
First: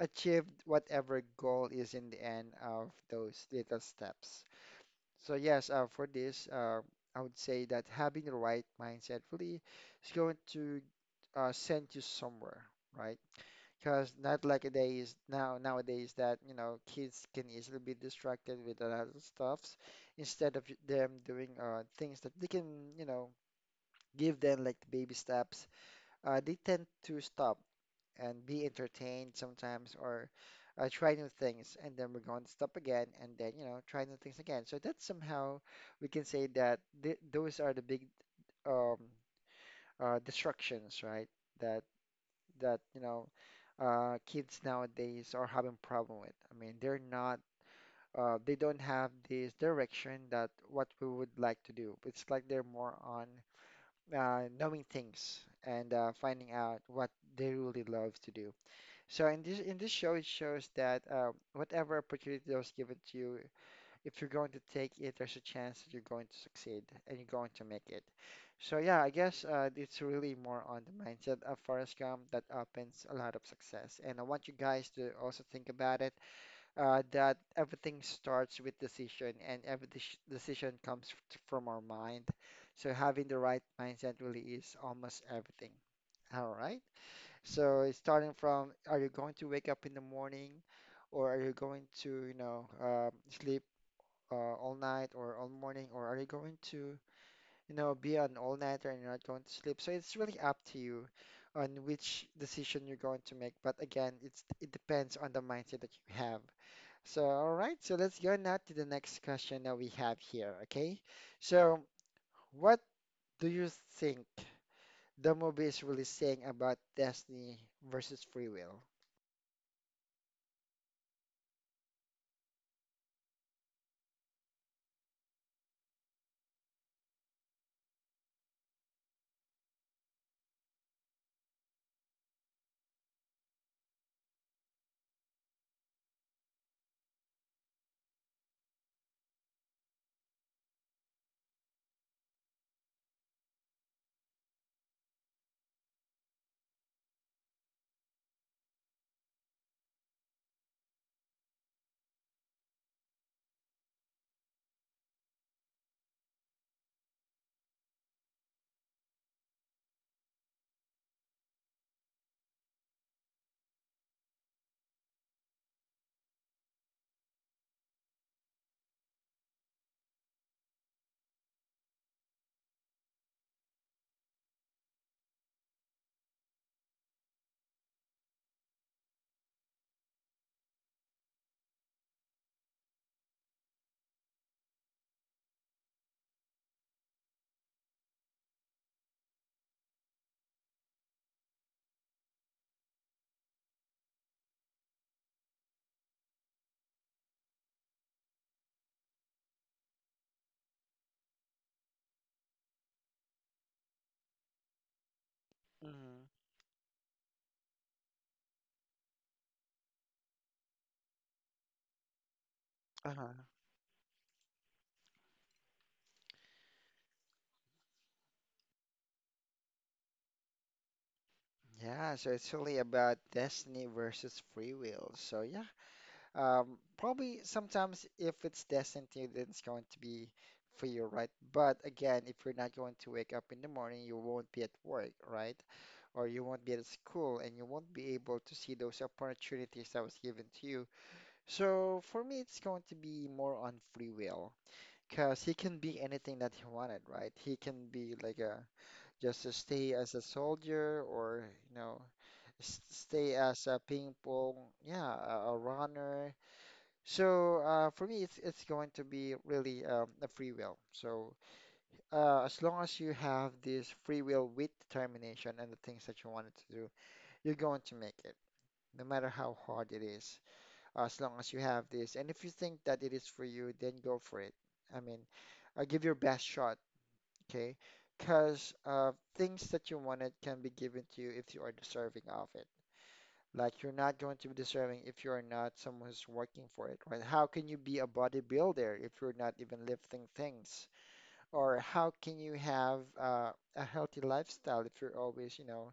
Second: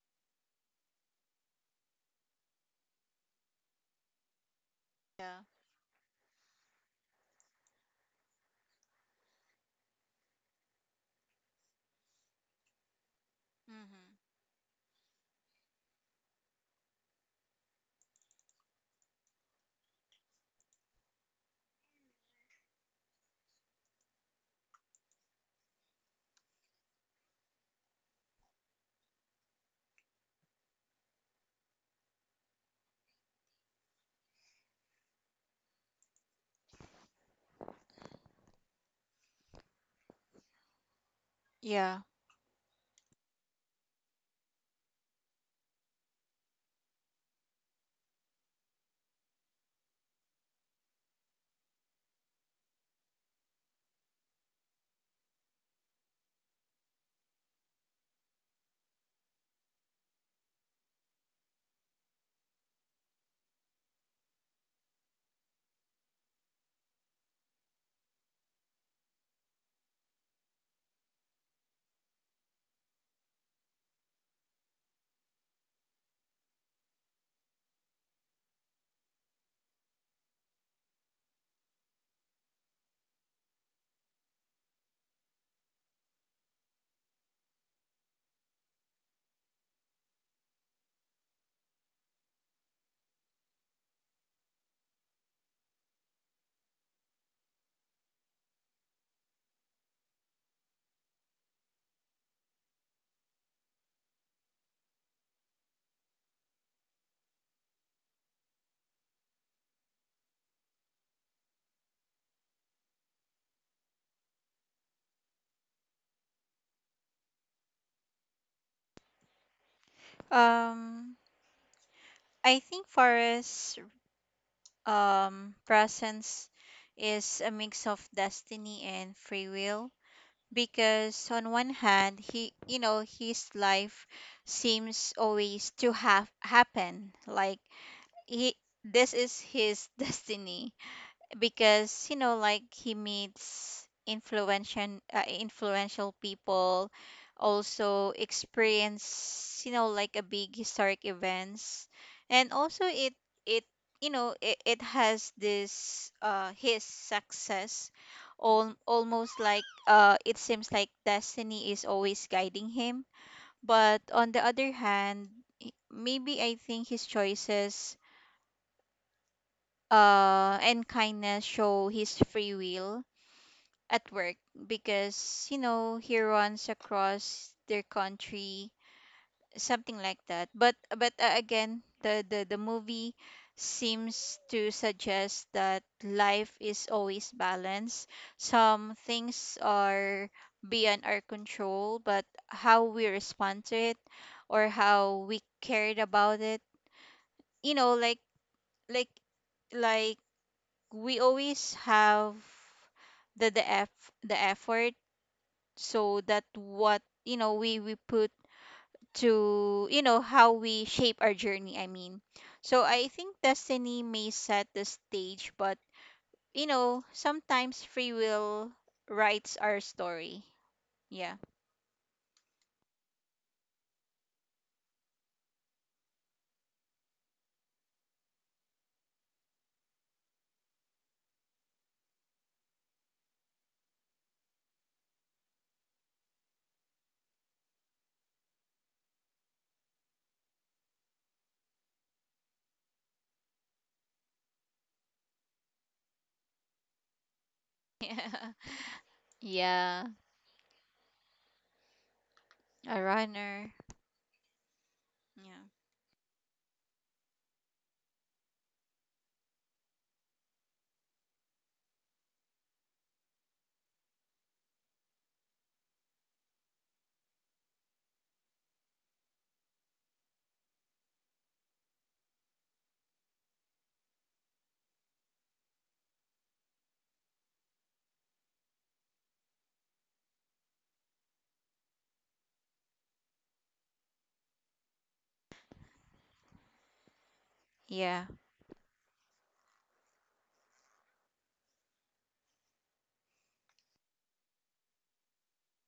S1: achieve whatever goal is in the end of those little steps. So
S2: Yeah.
S1: yes, for this, I would say that having the right mindset really is going to send you somewhere, right? Because
S2: Mm-hmm.
S1: not like a day is nowadays that, you know, kids can easily be distracted with a lot of stuffs instead of them doing things that they can, you know, give them like baby steps. They tend to stop and be entertained sometimes or try new things and then we're going to stop again and then, you know, try new things again. So that's somehow we can say that th those are the big um, distractions, right? That
S2: Yeah.
S1: that you know kids nowadays are having problem with. I mean, they're not they don't have this direction that what we would like to do. It's like they're more on knowing things and finding out what they really love to do. So in this show, it shows that whatever opportunity that was given to you, if you're going to take it, there's a chance that you're going to succeed and you're going to make it. So yeah, I guess it's really more on the mindset of Forrest Gump that opens a lot of success. And I want you guys to also think about it that everything starts with decision and every decision comes from our mind. So having the right mindset really is almost everything. All right. So starting from, are you going to wake up in the morning? Or are you going to, you know, sleep all night or all morning, or are you going to, you know, be an all-nighter and you're not going to sleep? So it's really up to you on which decision you're going to make. But again, it depends on the mindset that you have. So all right, so let's go now to the next question that we have here. Okay, so what do you think the movie is really saying about destiny versus free will?
S2: Um, I think Forrest, presence is a mix of destiny and free will, because on one hand, he, his life seems always to have happen, like he this is his destiny, because he meets influential, influential people, also experience, a big historic events, and also it it, it has this his success all almost like, it seems like destiny is always guiding him. But on the other hand, maybe I think his choices and kindness show his free will at work, because he runs across their country, something like that. But again, the movie seems to suggest that life is always balanced. Some things are beyond our control, but how we respond to it, or how we cared about it, you know like like like we always have the the effort. So
S1: Mm-hmm.
S2: that what, we put to, how we shape our journey, I mean, so I think
S1: Uh-huh.
S2: destiny may set the stage, but sometimes free will writes our story. Yeah.
S1: Yeah, so it's really about destiny versus free will. So yeah, probably sometimes if it's destined to you, then it's going to be for you, right? But again, if you're not going to wake up in the morning, you won't be at work, right? Or you won't be at school and you won't be able to see those opportunities that was given to you. So for me, it's going to be more on free will. Because he can be anything that he wanted, right? He can be like
S2: Yeah.
S1: a just to stay
S2: Yeah.
S1: as a soldier or, you know,
S2: A
S1: stay as
S2: runner.
S1: a ping pong, yeah, a
S2: Yeah.
S1: runner, so for me, it's going to be really a free will. So as long as you have this free will with determination and the things that you wanted to do, you're going to make it, no matter how hard it is. As long as you have this, and if you think that it is for you, then go for it. I mean, give your best shot, okay? Because things that you wanted can be given to you if you are deserving of it. Like you're not going to be deserving if you are not someone who's working for it, right? How can you be a
S2: Yeah.
S1: bodybuilder if you're not even lifting things? Or how can you have a healthy lifestyle if you're always, you know,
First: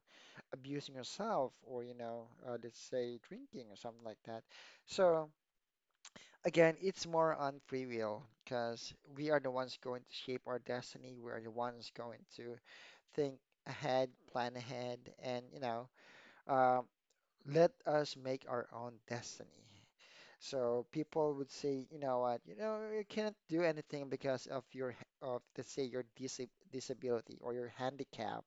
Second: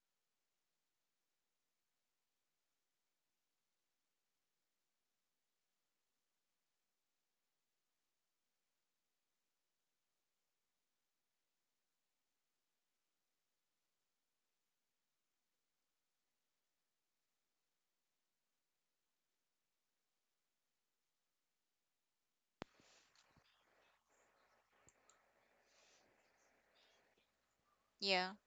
S1: abusing yourself or, you know, let's say drinking or something like that? So again, it's more on free will because we are the ones going to shape our destiny. We are the ones going to think ahead, plan ahead, and you know, um, let us make our own destiny. So people would say, you know what, you know, you can't do anything because of your, h- of let's say your disability or your
S2: Yeah.
S1: handicap.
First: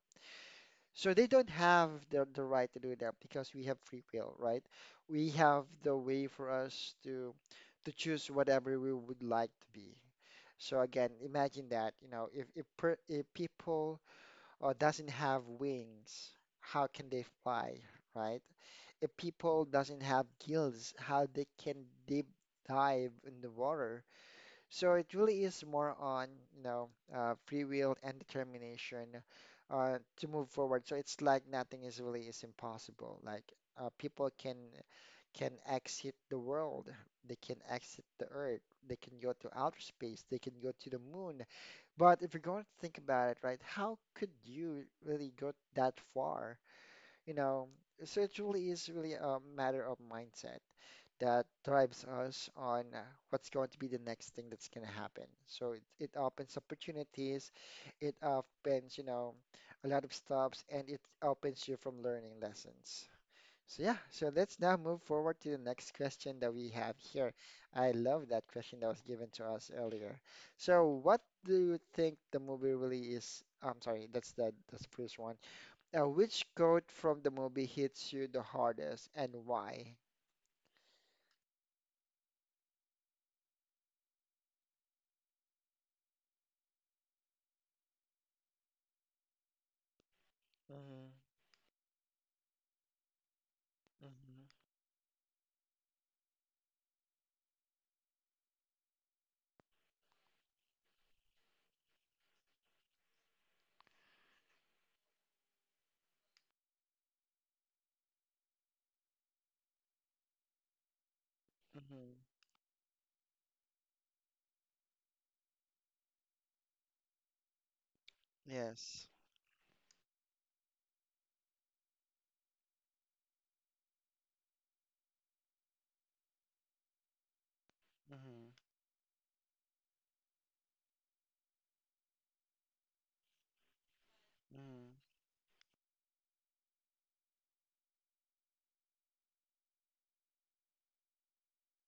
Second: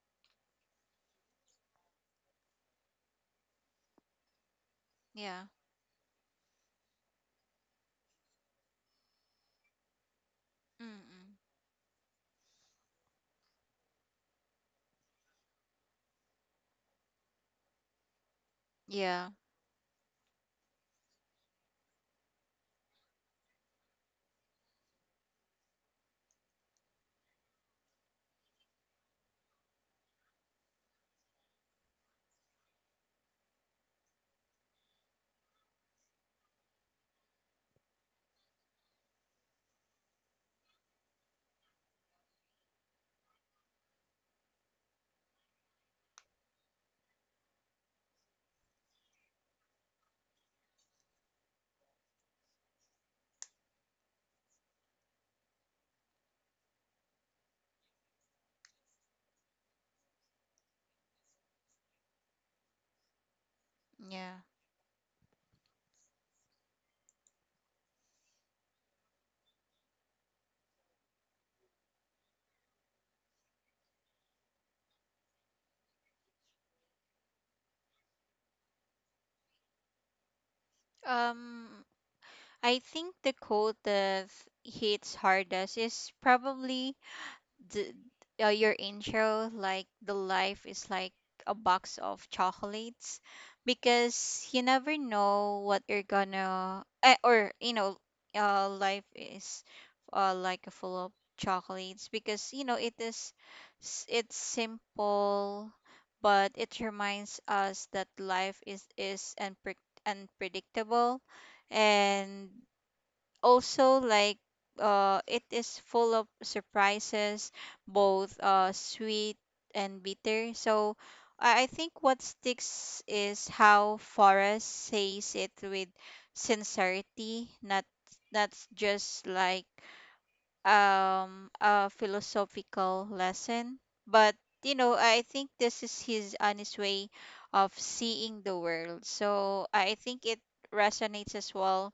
S1: So they don't have the right to do that because we have free will, right? We
S2: Yeah.
S1: have the way for us to choose whatever we would like to be. So again,
S2: Mm-mm.
S1: imagine that, you know, if people doesn't have wings, how can they fly, right? If
S2: Yeah.
S1: people doesn't have gills, how they can deep dive in the water. So it really is more on, you know, free will and determination to move forward. So it's like nothing is really is impossible. Like people can exit the world, they can exit the earth, they can go to outer space, they can go to the moon. But if you're going to think about it, right, how could you really go that far? You know, so it really is really a matter of mindset that drives us on what's going to be the next thing that's going to happen. So it opens opportunities, it opens, you know, a lot of stops, and it opens you from learning lessons. So yeah, so
S2: Yeah.
S1: let's now move forward to the next question that we have here. I love that question that was given to us earlier. So what do you think the movie really is? I'm sorry, that's the first one. Now, which quote from the movie hits you the hardest and why?
S2: um I think the quote that hits hardest is probably the, your intro, like the life is
S1: Mm-hmm.
S2: like a box of chocolates, because you
S1: Mm-hmm.
S2: never know what you're gonna or life is, like a full of chocolates, because it is it's simple, but it reminds us that life is unpredictable,
S1: Mm-hmm.
S2: and also like it is full of surprises, both
S1: Yes.
S2: sweet and bitter. So I think what sticks is how Forrest says it with sincerity, not
S1: Mm-hmm.
S2: that's just like, a philosophical lesson, but
S1: Mm-hmm.
S2: I think this is his honest way of seeing the world. So I think it resonates as well,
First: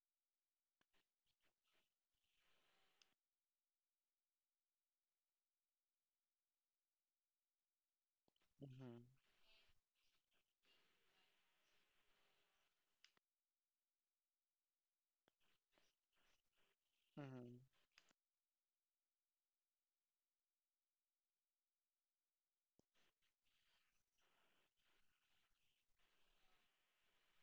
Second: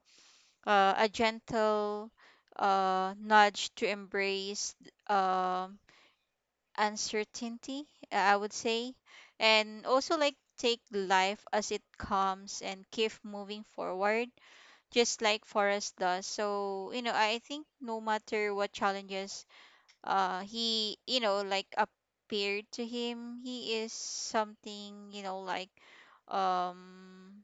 S2: a gentle, nudge to embrace, um uncertainty, I would say,
S1: Mm-hmm.
S2: and also like take life as it comes and keep moving forward, just like Forrest does. So I
S1: Mm-hmm.
S2: think no matter what challenges, he, appeared to him, he is something, um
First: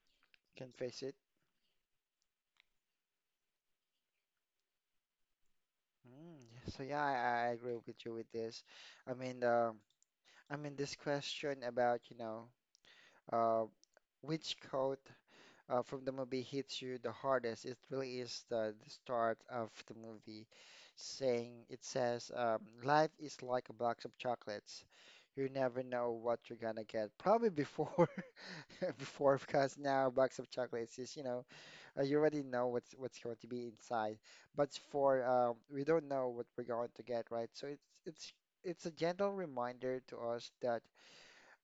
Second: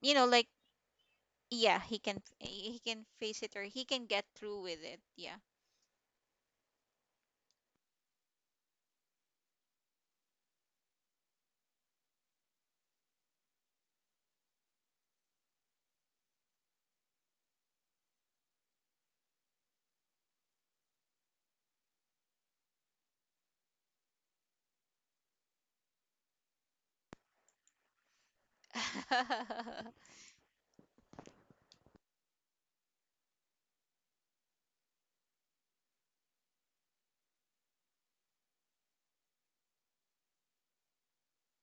S2: you know like
S1: Can face it.
S2: yeah, he can face it, or he can get through with it. Yeah.
S1: Mm, yeah, so yeah, I agree with you with this. I mean, um, I mean, this question about, you know, uh, which quote from the movie hits you the hardest, it really is the start of the movie saying it says life is like a box of chocolates. You never know what you're gonna get. Probably before before because now box of chocolates is, you know, you already know what's going to be inside. But for we don't know what we're going to get, right? So it's a gentle reminder to us that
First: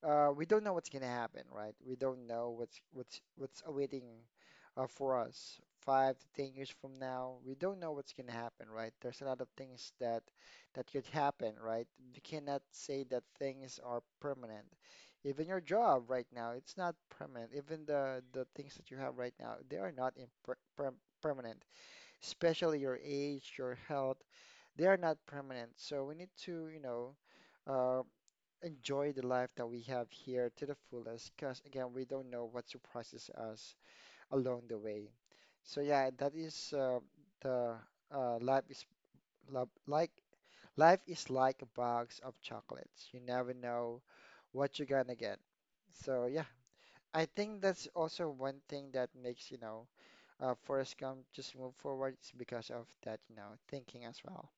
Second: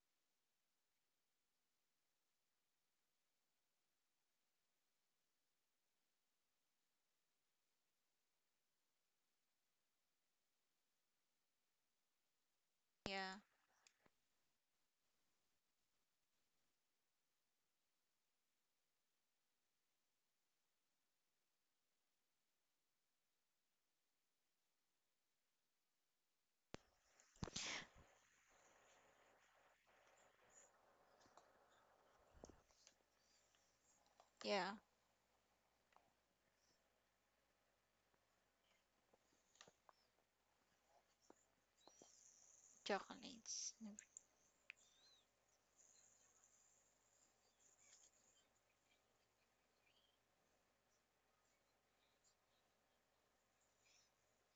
S1: we don't know what's gonna happen, right? We don't know what's awaiting for us 5 to 10 years from now. We don't know what's gonna happen, right? There's a lot of things that could happen, right? We cannot say that
S2: Yeah.
S1: things are permanent. Even your job right now, it's not permanent. Even the things that you have right now, they are not in permanent. Especially your age, your health, they are not permanent. So we need to, Uh, enjoy the life that we have here to the fullest because again we don't know what surprises us along
S2: Yeah.
S1: the way. So yeah, that is the uh, life is lo- like life is like a box of chocolates. You never
S2: Chocolates.
S1: know what you're gonna get. So yeah, I think that's also one thing that makes, Forrest Gump just move forward, is because of that, thinking as well.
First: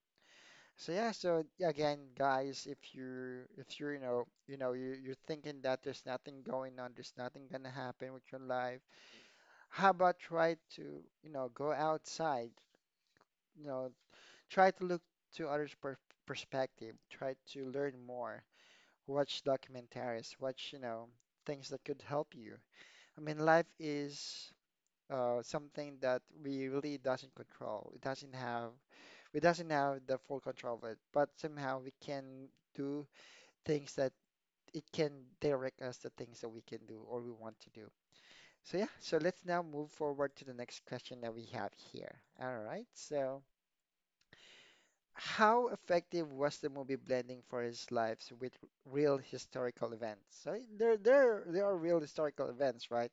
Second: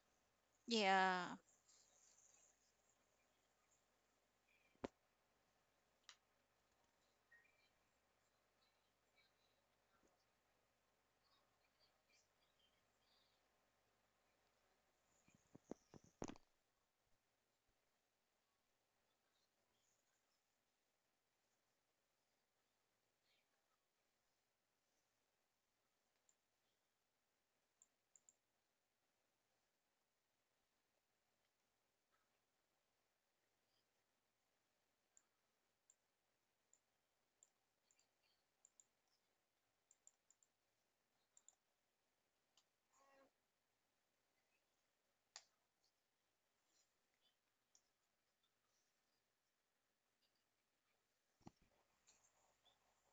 S1: So yeah,
S2: Yeah.
S1: so again, guys, if you if you're you know you know you you're thinking that there's nothing going on, there's nothing gonna happen with your life, how about try to go outside, you know try to look to others' perspective, try to learn more, watch documentaries, watch things that could help you. I mean, life is something that we really doesn't control. It doesn't have we doesn't have the full control of it, but somehow we can do things that it can direct us to things that we can do or we want to do. So yeah, so let's now move forward to the next question that we have here. All right, so how effective was the movie blending for his lives with real historical events? So there are real historical events, right?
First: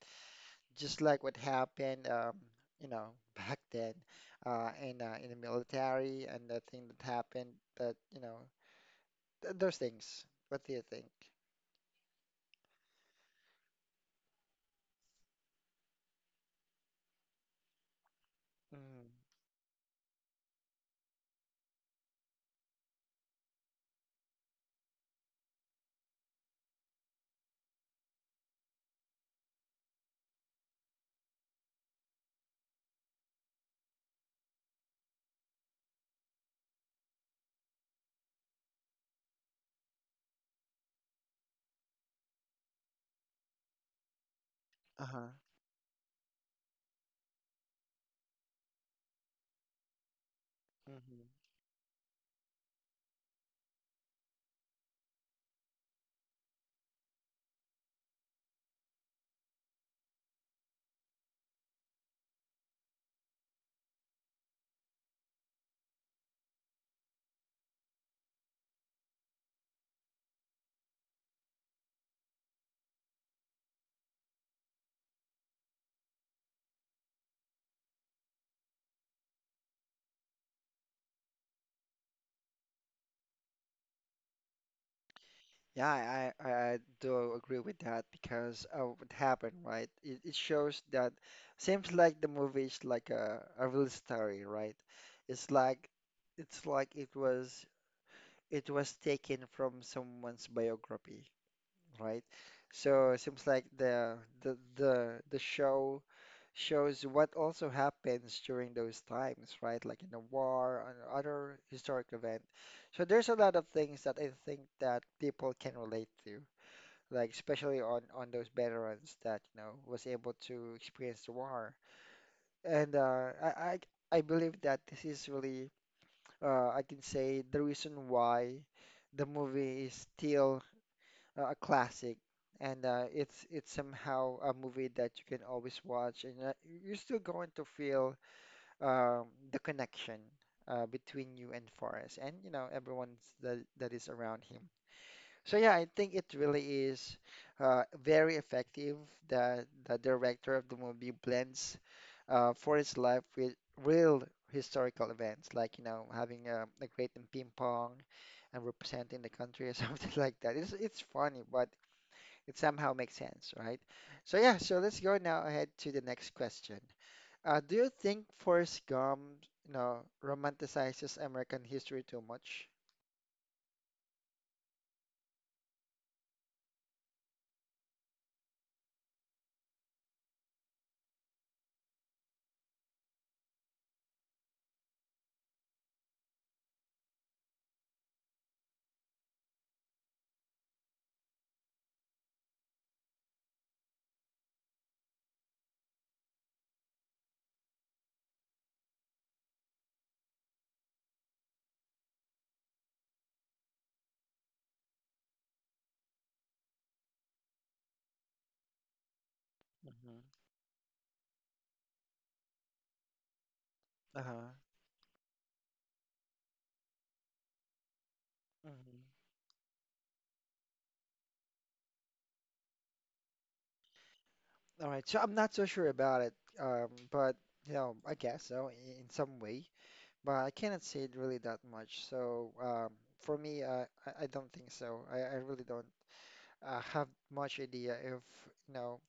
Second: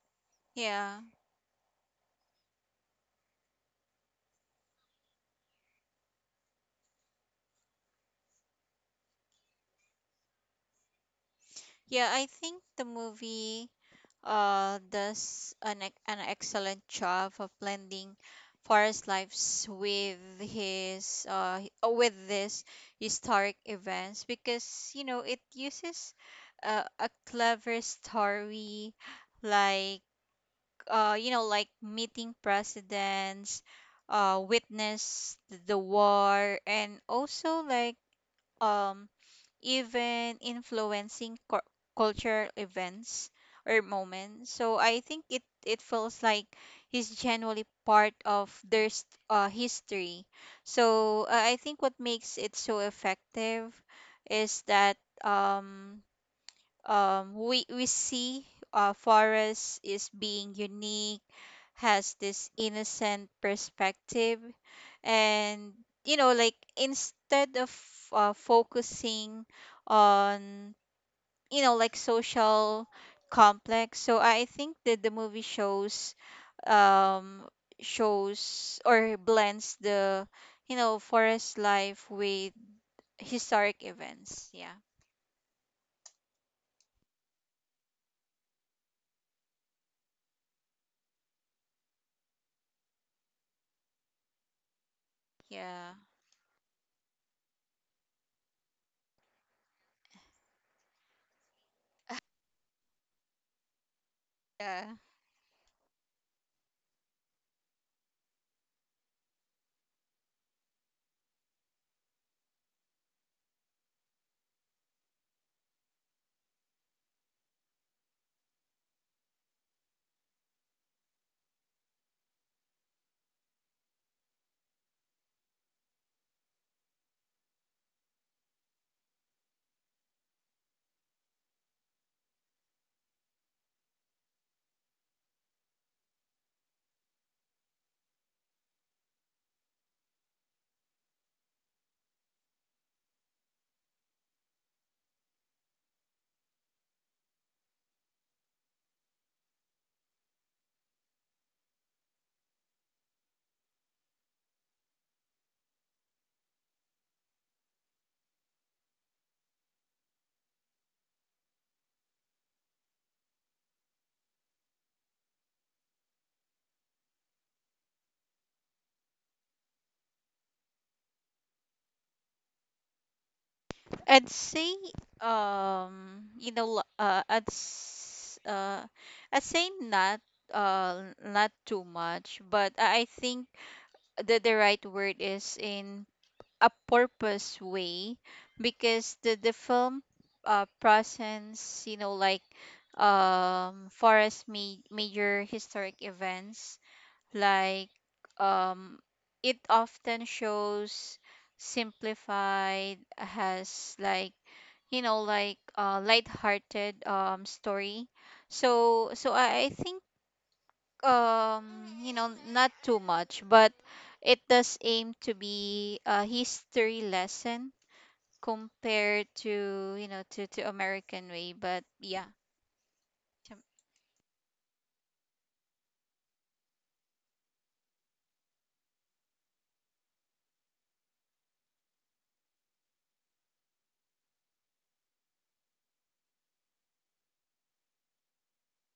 S1: Just
S2: Yeah.
S1: like what happened, you know, back then, in the military and the thing that happened that, you know, th those things. What do you think?
S2: Yeah, I think the movie does an an excellent job of blending Forest
S1: Mm,
S2: lives with his with this historic events, because it uses, a clever story, like, meeting presidents, witness the war, and also like, um, even influencing cultural events or moments. So I think
S1: uh-huh.
S2: it feels like he's genuinely part of their history. So
S1: Hmm.
S2: I think what makes it so effective is that, um we see Forest is being unique, has this innocent perspective. And instead of, focusing on, social complex, so I think that the movie shows, um shows or blends the, Forest life with historic events. Yeah.
S1: Yeah, I do agree with that because of what happened, right? It shows that seems like the movie is like a real story, right? It's like
S2: Yeah.
S1: it's like it was taken from someone's biography, right? So it seems like the the
S2: Yeah.
S1: the the shows what also happens during those times, right? Like in the war and other historic event. So there's a lot of things that I think that people can relate to, like especially on those veterans that, was able to experience the war. And I believe that this is really, I can say, the reason why the movie is still a classic. And it's somehow a movie that you can always watch, and you're still going to feel, the connection between you and Forrest, and, everyone that is around him. So yeah, I think it really is very effective that the director of the movie blends for his life with real historical events, like, having a great in ping pong and representing the country or something like that. It's funny, but it somehow makes sense, right? So yeah, so let's go now ahead to the next question. Do you think Forrest Gump, you know, romanticizes American history too much?
S2: I'd say you know lo- I'd s- I'd say not, not too much, but I think the right word is in a purpose way, because the film, presents, Forest major historic events, like, um, it often shows simplified, has like, light-hearted, story. So I think,
S1: Mm-hmm.
S2: not too much, but it
S1: Uh-huh.
S2: does aim to be a history lesson
S1: Hmm.
S2: compared to, to American way. But yeah.
S1: All right, so I'm not so sure about it, but you know, I guess so, in some way, but I cannot say it really that much. So for me, I don't think so. I really don't have much idea if, you know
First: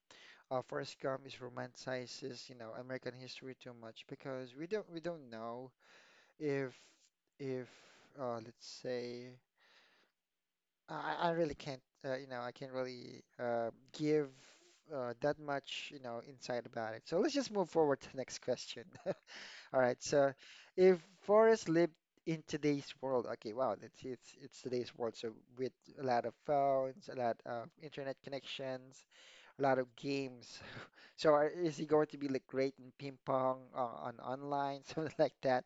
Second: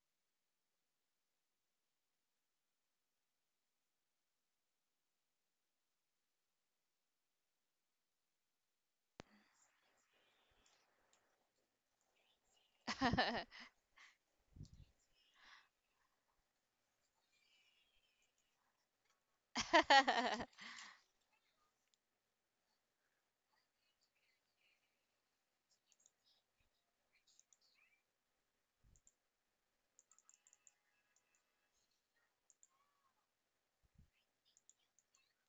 S1: Forrest Gump is romanticizes, American history too much, because we don't know if, if let's say, I really can't, I can't really give that much, insight about it. So let's just move forward to the next question. All right. So if Forrest lived in today's world, okay, wow, it's today's world. So with a lot of phones, a lot of internet connections, a lot of games. So is he going to be like great in ping pong, on online, something like that?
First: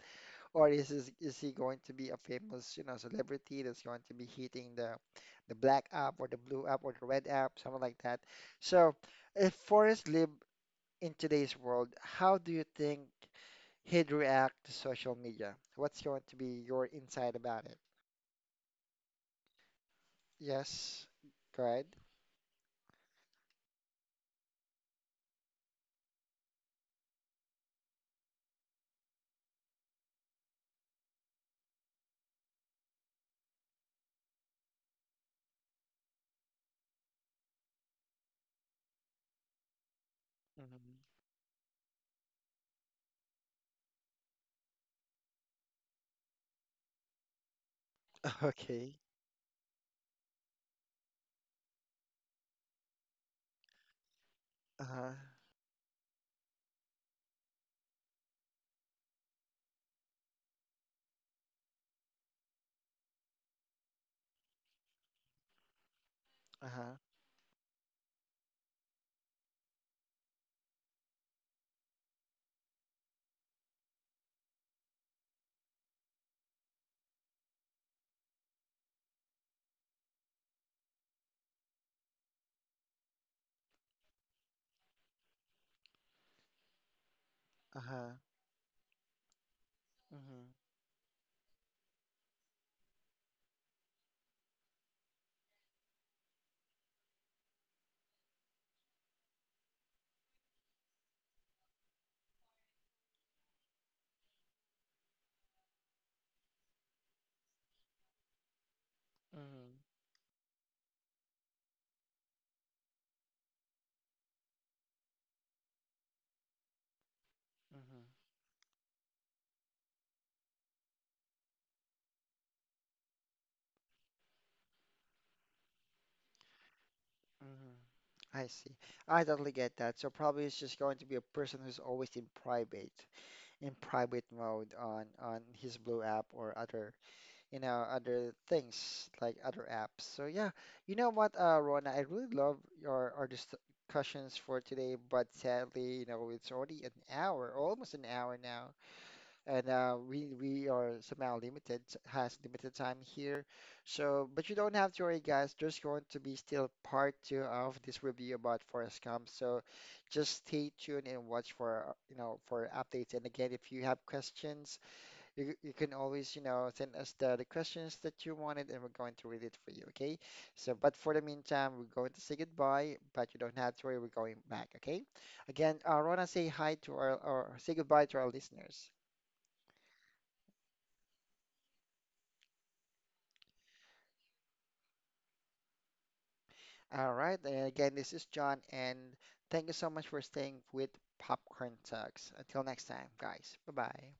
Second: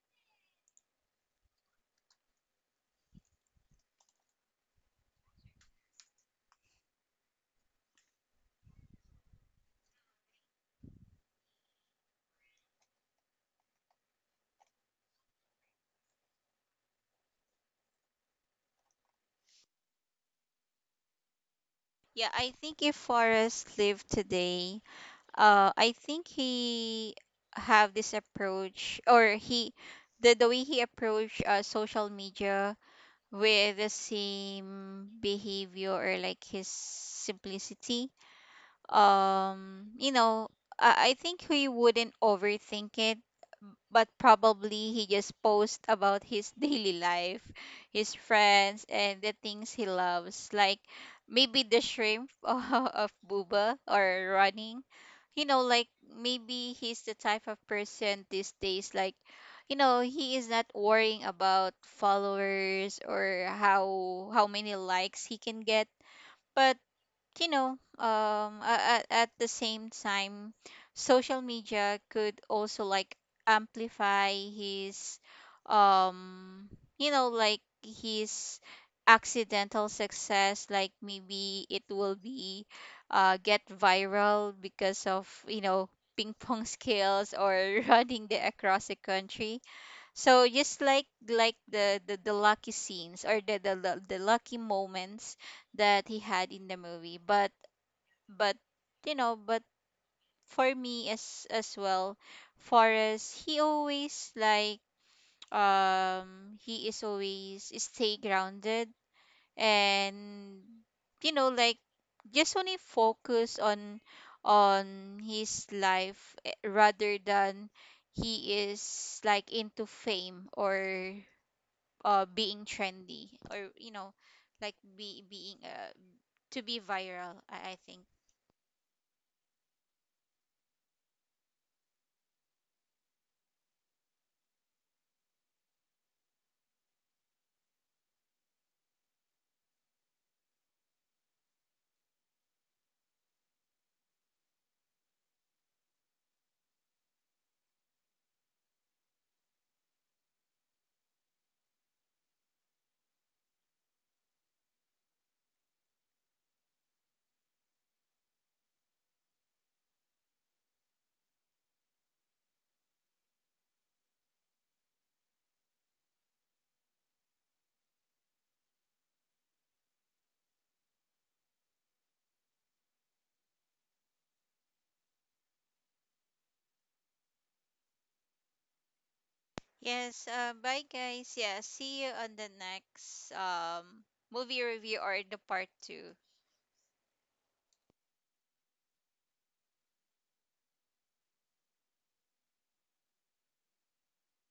S1: Or is he going to be a famous, you know, celebrity that's going to be hitting the black app or the blue app or the red app, something like that. So if Forrest lived in today's world, how do you think he'd react to social media? What's going to be your insight about it? Yes, go ahead.
S2: Yeah, I think if Forrest lived today, I think he have this approach, or he, the way he approach, social media, with the same behavior, or like his simplicity. um you know
S1: Mhm.
S2: I think he wouldn't overthink it, but probably he just posts about his daily life, his
S1: Okay.
S2: friends, and the things he loves, like maybe the shrimp of Buba, or running.
S1: Uh-huh.
S2: You know, like maybe he's the type of person these days, like, he is not worrying about followers, or how many likes he can get, but
S1: Uh-huh.
S2: at the same time, social media could also like amplify his, um, his accidental success. Like maybe it will be, get viral because of, ping pong skills, or
S1: Uh-huh.
S2: running the across the country, so
S1: Mm-hmm.
S2: just like the lucky scenes, or the, the lucky moments that he had in the movie. But but you know, but for me as well, Forrest, he always like, he is always stay grounded, and you know like just only focus on his life, rather than
S1: Mm-hmm.
S2: he is like into fame, or being trendy, or you know like be being to be viral, I think.
S1: Mhm. I see. I totally get that. So probably it's just going to be a person who's always in private mode on his Blue app or other, other things like other apps. So yeah, you know what, Rona, I really love your our discussions for today, but sadly, it's already an hour, almost an hour now. And we are somehow limited has limited time here, so but you don't have to worry, guys, there's going to be still part two of this review about Forest Gump. So just stay tuned and watch for for updates. And again, if you have questions, you can always send us the questions that you wanted, and we're going to read it for you, okay? So but for the meantime, we're going to say goodbye, but you don't have to worry, we're going back, okay? Again, Rona, say hi to our or say goodbye to our listeners.
S2: Yes, bye guys. Yeah, see you on the next, movie review, or the part two.
S1: All right. And again, this is John, and thank you so much for staying with Popcorn Talks. Until next time, guys. Bye bye.